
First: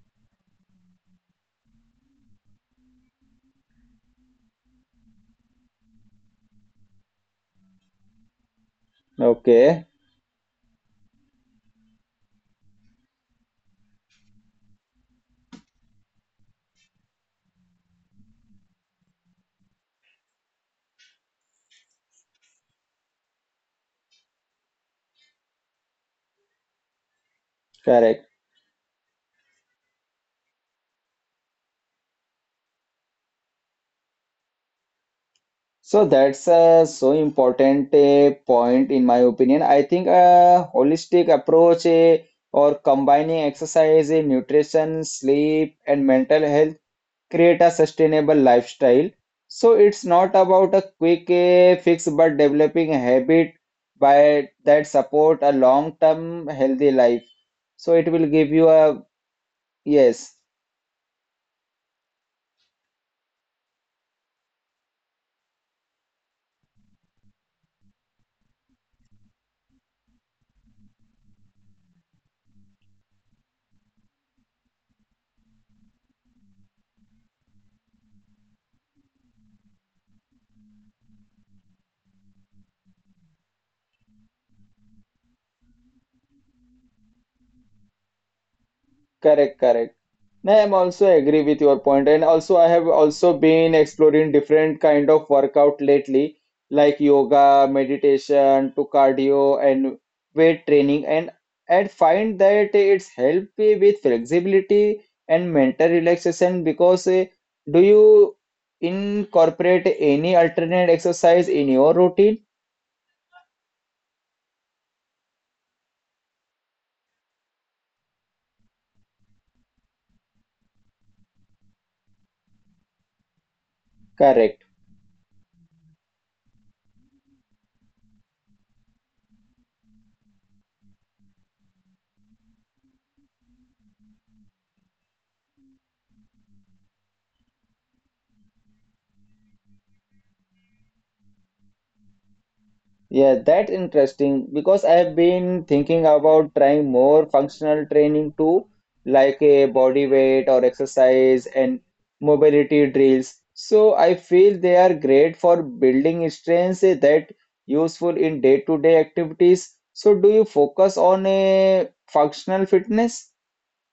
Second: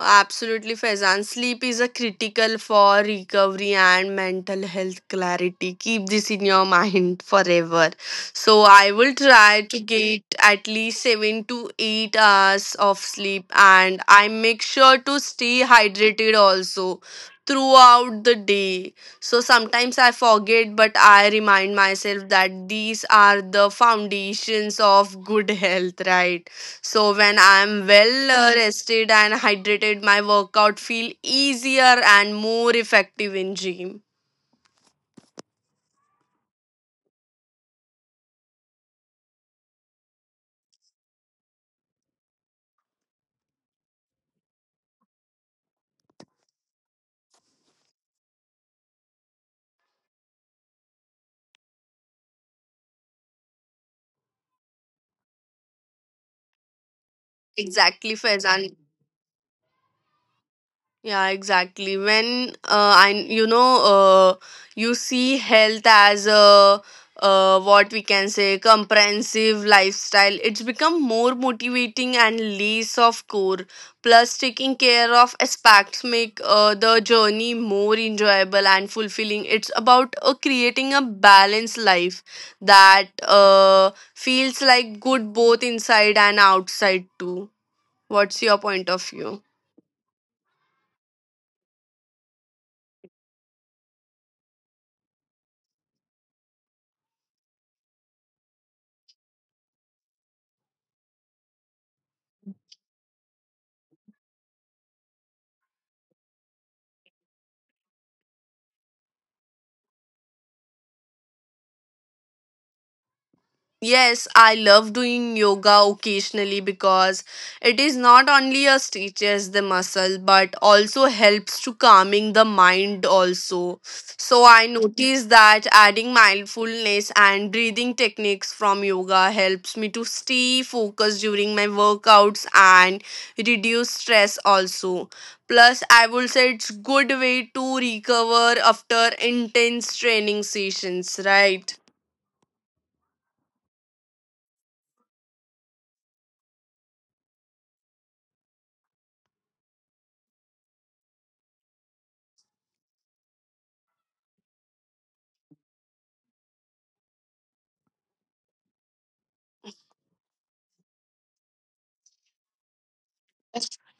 Speaker 2: Absolutely, Faizan. Sleep is a critical for recovery and mental health clarity. Keep this in your mind forever. So I will try to
Speaker 1: Okay,
Speaker 2: get at least 7 to 8 hours of sleep, and I make sure to stay hydrated also throughout the day. So sometimes I forget, but I remind myself that these are the foundations of good health, right? So when I'm well
Speaker 1: correct.
Speaker 2: rested and hydrated, my workout feel easier and more effective in gym.
Speaker 1: So that's a so important point in my opinion. I think a holistic approach or combining exercise, nutrition, sleep, and mental health create a sustainable lifestyle. So it's not about a quick fix, but developing a habit by that support a long-term healthy life. So it
Speaker 2: Exactly,
Speaker 1: will give you
Speaker 2: Faizan.
Speaker 1: a yes,
Speaker 2: Yeah, exactly. When I you see health as a what we can say comprehensive lifestyle, it's become more motivating and less of core. Plus, taking care of aspects make the journey more enjoyable and fulfilling. It's about creating a balanced life that feels like good both inside and outside too. What's your point of view?
Speaker 1: correct, correct. No, I'm also agree with your point, and also I have also been exploring different kind of workout lately, like yoga, meditation, to cardio and weight training, and find that it's help me with flexibility and mental relaxation because do you incorporate any alternate exercise in your routine?
Speaker 2: Yes, I love doing yoga occasionally because it is not only a stretches the muscle but also helps to calming the mind also. So I
Speaker 1: Correct.
Speaker 2: notice that adding mindfulness and breathing techniques from yoga helps me to stay focused during my workouts and reduce stress also. Plus, I would say it's good way to recover after intense training sessions, right?
Speaker 1: Yeah, that's interesting because I have been thinking about trying more functional training too, like a body weight or exercise and mobility drills. So I feel they are great for building strength that useful in day-to-day activities. So do you focus on a functional fitness?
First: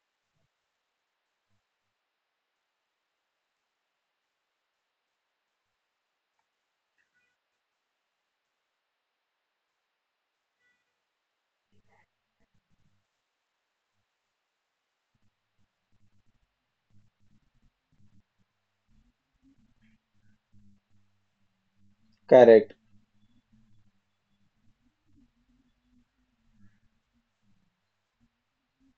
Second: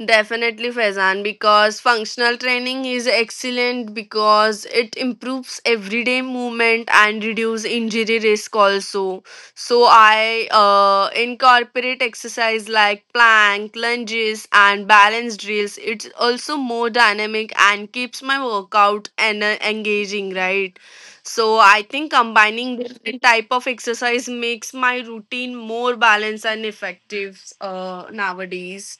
Speaker 2: Definitely Faizan because functional training is excellent because it improves everyday movement and reduce injury risk also. So I incorporate exercise like plank, lunges and balance drills. It's also more dynamic and keeps my workout and engaging, right? So I think
Speaker 1: Correct.
Speaker 2: combining different type of exercise makes my routine more balanced and effective nowadays.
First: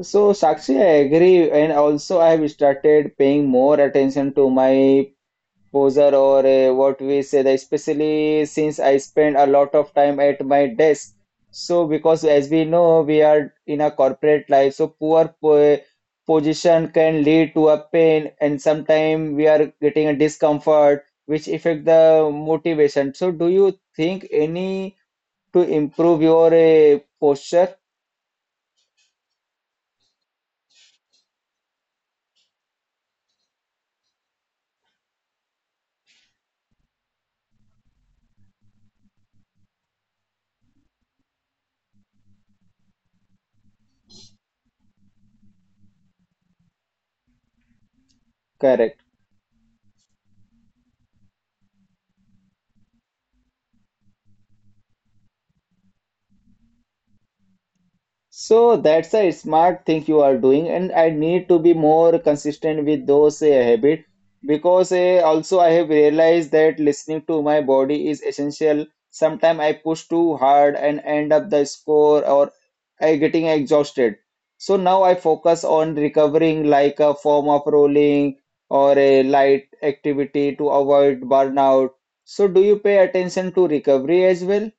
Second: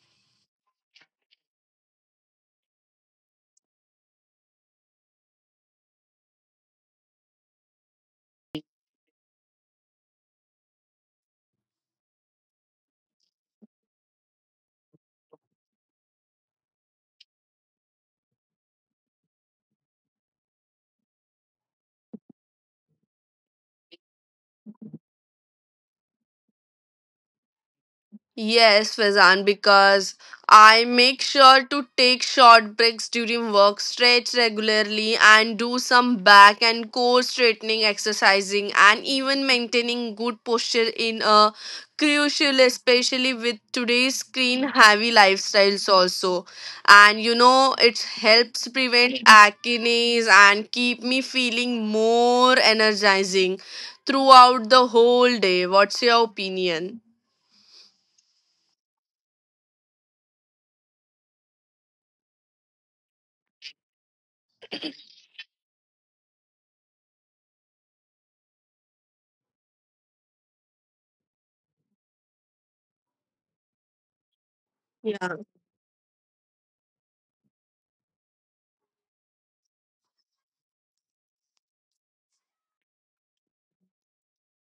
Speaker 1: So Sakshi, I agree, and also I have started paying more attention to my poser or what we say that especially since I spend a lot of time at my desk. So because as we know we are in a corporate life, so poor po position can lead to a pain and sometimes we are getting a discomfort which affect the motivation. So do you think any to improve your posture?
Speaker 2: Yes, Fazan, because I make sure to take short breaks during work, stretch regularly, and do some back and core straightening exercising, and even maintaining good posture in a crucial, especially with today's screen heavy lifestyles also. And you know, it helps
Speaker 1: Correct.
Speaker 2: prevent acne and keep me feeling more energizing throughout the whole day. What's your opinion?
Speaker 1: So that's a smart thing you are doing, and I need to be more consistent with those habit because also I have realized that listening to my body is essential. Sometimes I push too hard and end up the score or I getting exhausted. So now I focus on recovering like a form of rolling or a light activity to avoid burnout. So do you pay attention to recovery as well?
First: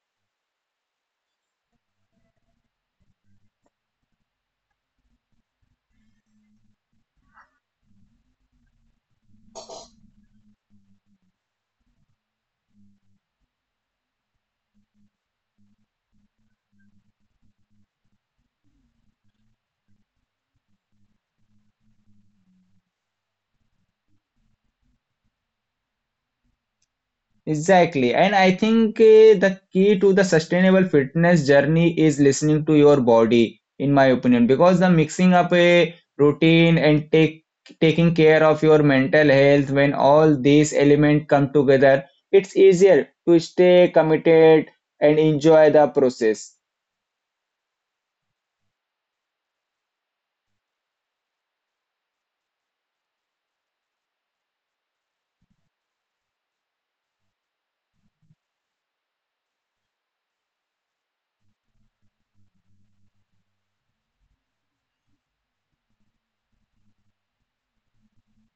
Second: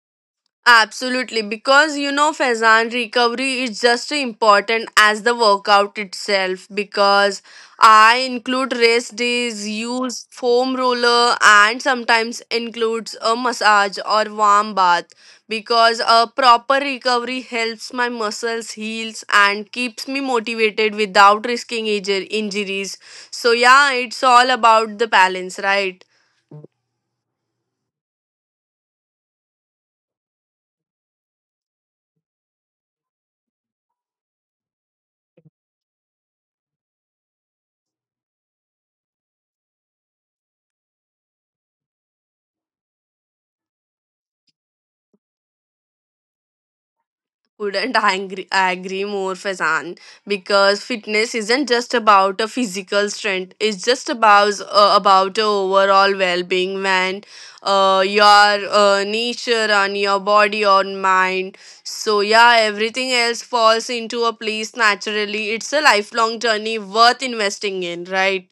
Speaker 2: Absolutely, because you know, Faizan, recovery is just important as the workout itself. Because I include rest days, use foam roller, and sometimes includes a massage or warm bath. Because a proper recovery helps my muscles heals and keeps me motivated without risking injuries. So yeah, it's all about the balance, right?
Speaker 1: Exactly. And I think the key to the sustainable fitness journey is listening to your body, in my opinion, because the mixing up a routine and take taking care of your mental health when all these elements come together, it's easier to stay committed and enjoy the process.
Speaker 2: Couldn't agree more Fazan, because fitness isn't just about a physical strength, it's just about a overall well-being. When your nature and your body or mind, so yeah, everything else falls into a place naturally. It's a lifelong journey worth investing in, right?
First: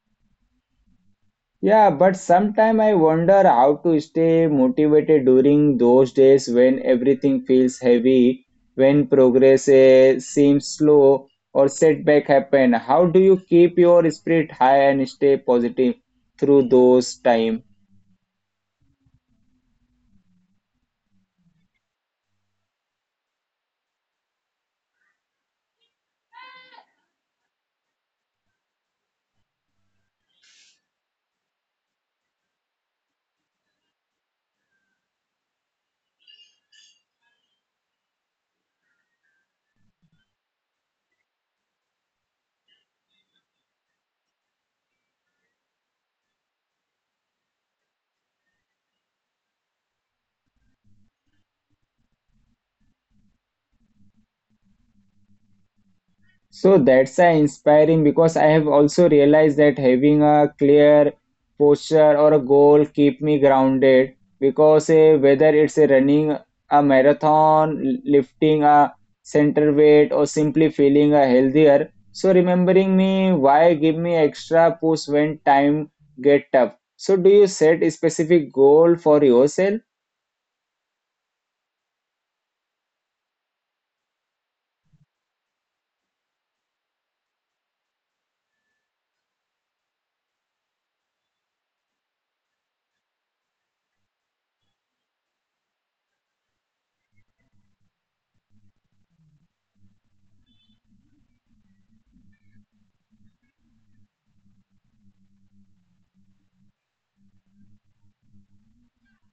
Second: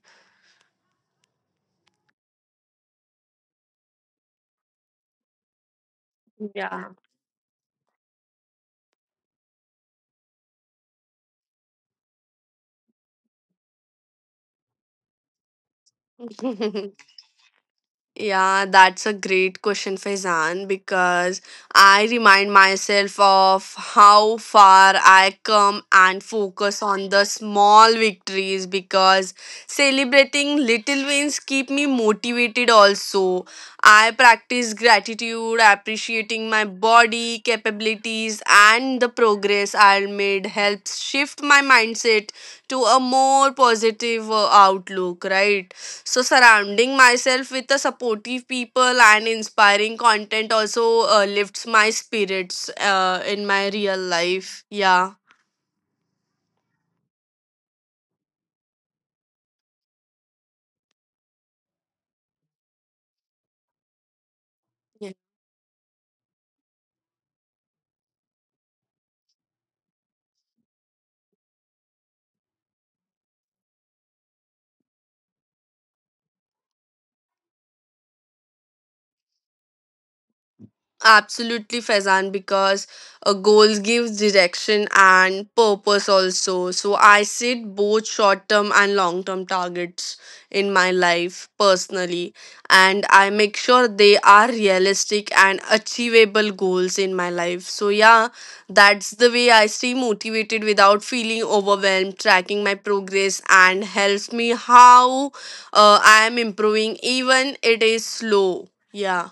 Speaker 1: Yeah, but sometimes I wonder how to stay motivated during those days when everything feels heavy, when progress seems slow or setback happen. How do you keep your spirit high and stay positive through
Speaker 2: Yeah.
Speaker 1: those time?
Speaker 2: Yeah, that's a great question, Faizan, because I remind myself of how far I come and focus on the small victories because celebrating little wins keep me motivated also. I practice gratitude, appreciating my body, capabilities and the progress I made helps shift my mindset to a more positive outlook, right? So surrounding myself with the supportive people and inspiring content also lifts my spirits in my real life. Yeah.
Speaker 1: So that's inspiring because I have also realized that having a clear posture or a goal keep me grounded because whether it's running a marathon, lifting a center weight or simply feeling healthier. So remembering me why give me extra push when time get tough. So do you set a specific goal for yourself?
Speaker 2: Absolutely, Faizan, because a goal gives direction and purpose also. So I set both short term and long term targets in my life personally, and I make sure they are realistic and achievable goals in my life. So, yeah, that's the way I stay motivated without feeling overwhelmed. Tracking my progress and helps me how I am improving, even it is slow. Yeah.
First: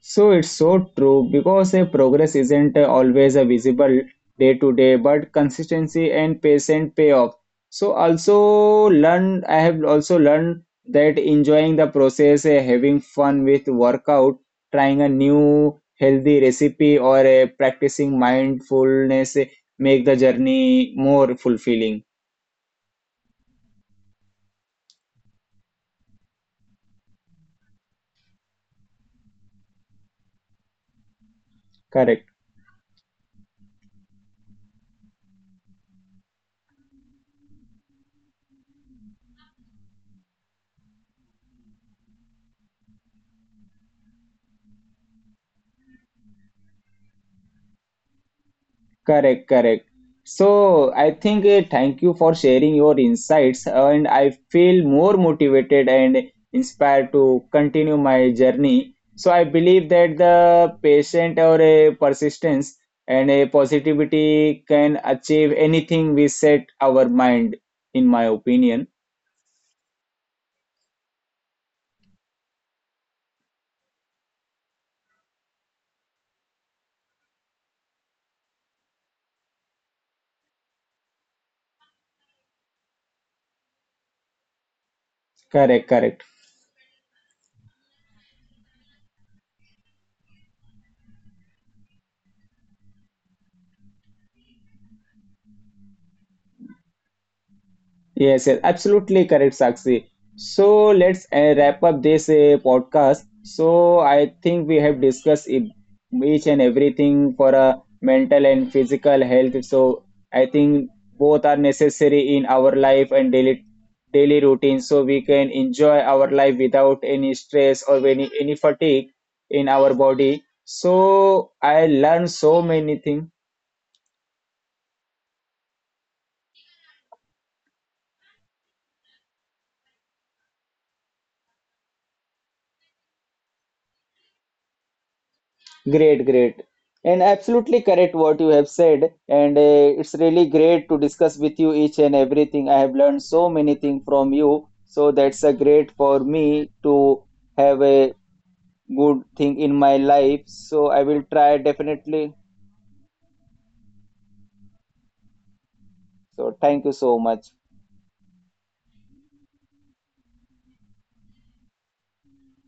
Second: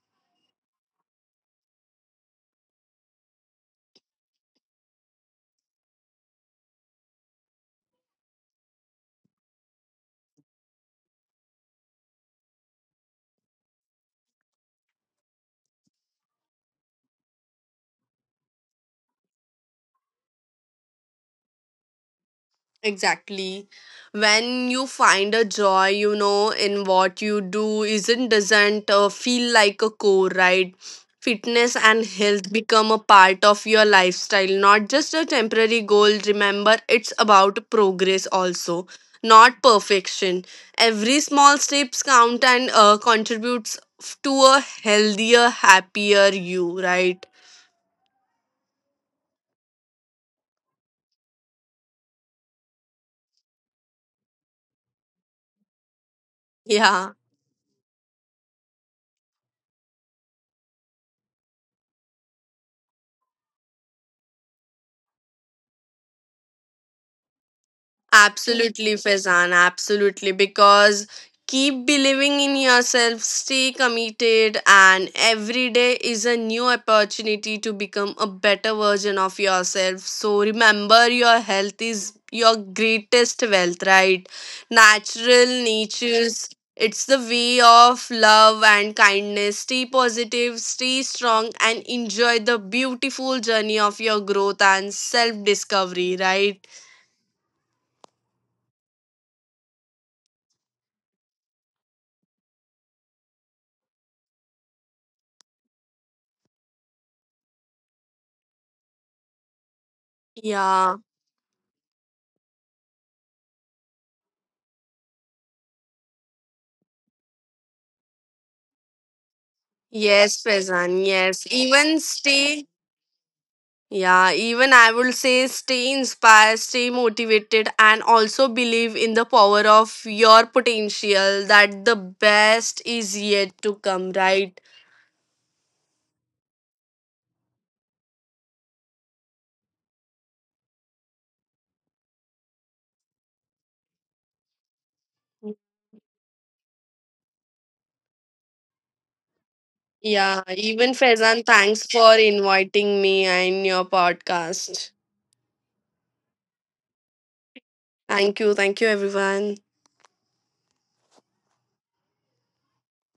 Speaker 1: So it's so true because a progress isn't always a visible day to day, but consistency and patient pay off. So also learn I have also learned that enjoying the process, having fun with workout, trying a new healthy recipe or practicing mindfulness make the journey more fulfilling.
Speaker 2: Exactly. When you find a joy, you know, in what you do, isn't doesn't feel like a core, right? Fitness and
Speaker 1: Correct.
Speaker 2: health become a part of your lifestyle, not just a temporary goal. Remember, it's about progress also, not perfection. Every small steps count and contributes to a healthier, happier you, right?
Speaker 1: Correct, correct. So I think thank you for sharing your insights, and I feel more motivated and inspired
Speaker 2: Yeah.
Speaker 1: to continue my journey. So I believe that the patient or a persistence and a positivity can achieve anything we set our mind, in my opinion.
Speaker 2: Absolutely, Faizan. Absolutely. Because keep believing in yourself, stay committed, and every day is a new opportunity to become a better version of yourself. So remember, your health is your greatest wealth, right? Natural
Speaker 1: Correct, correct.
Speaker 2: natures. It's the way of love and kindness. Stay positive, stay strong, and enjoy the beautiful journey of your growth and self discovery, right?
Speaker 1: Yes, yes, absolutely correct, Sakshi. So let's wrap up this podcast. So I think we have discussed each and everything for a mental and physical health. So I think
Speaker 2: Yeah.
Speaker 1: both are necessary in our life and daily routine. So we can enjoy our life without any stress or any fatigue in our
Speaker 2: Yes,
Speaker 1: body.
Speaker 2: Faizan, yes.
Speaker 1: So I
Speaker 2: Even
Speaker 1: learned so
Speaker 2: stay,
Speaker 1: many things.
Speaker 2: yeah, even I would say stay inspired, stay motivated, and also believe in the power of your potential that the best is yet to come, right?
Speaker 1: Great, great. And absolutely correct what you have said. And it's really great to discuss with you each and everything. I have learned so many things from you. So that's a great for me to have a good thing in my life.
Speaker 2: Yeah,
Speaker 1: So
Speaker 2: even
Speaker 1: I will
Speaker 2: Faizan,
Speaker 1: try
Speaker 2: thanks for
Speaker 1: definitely.
Speaker 2: inviting me in your podcast.
Speaker 1: So thank you so much.
Speaker 2: Thank you, everyone.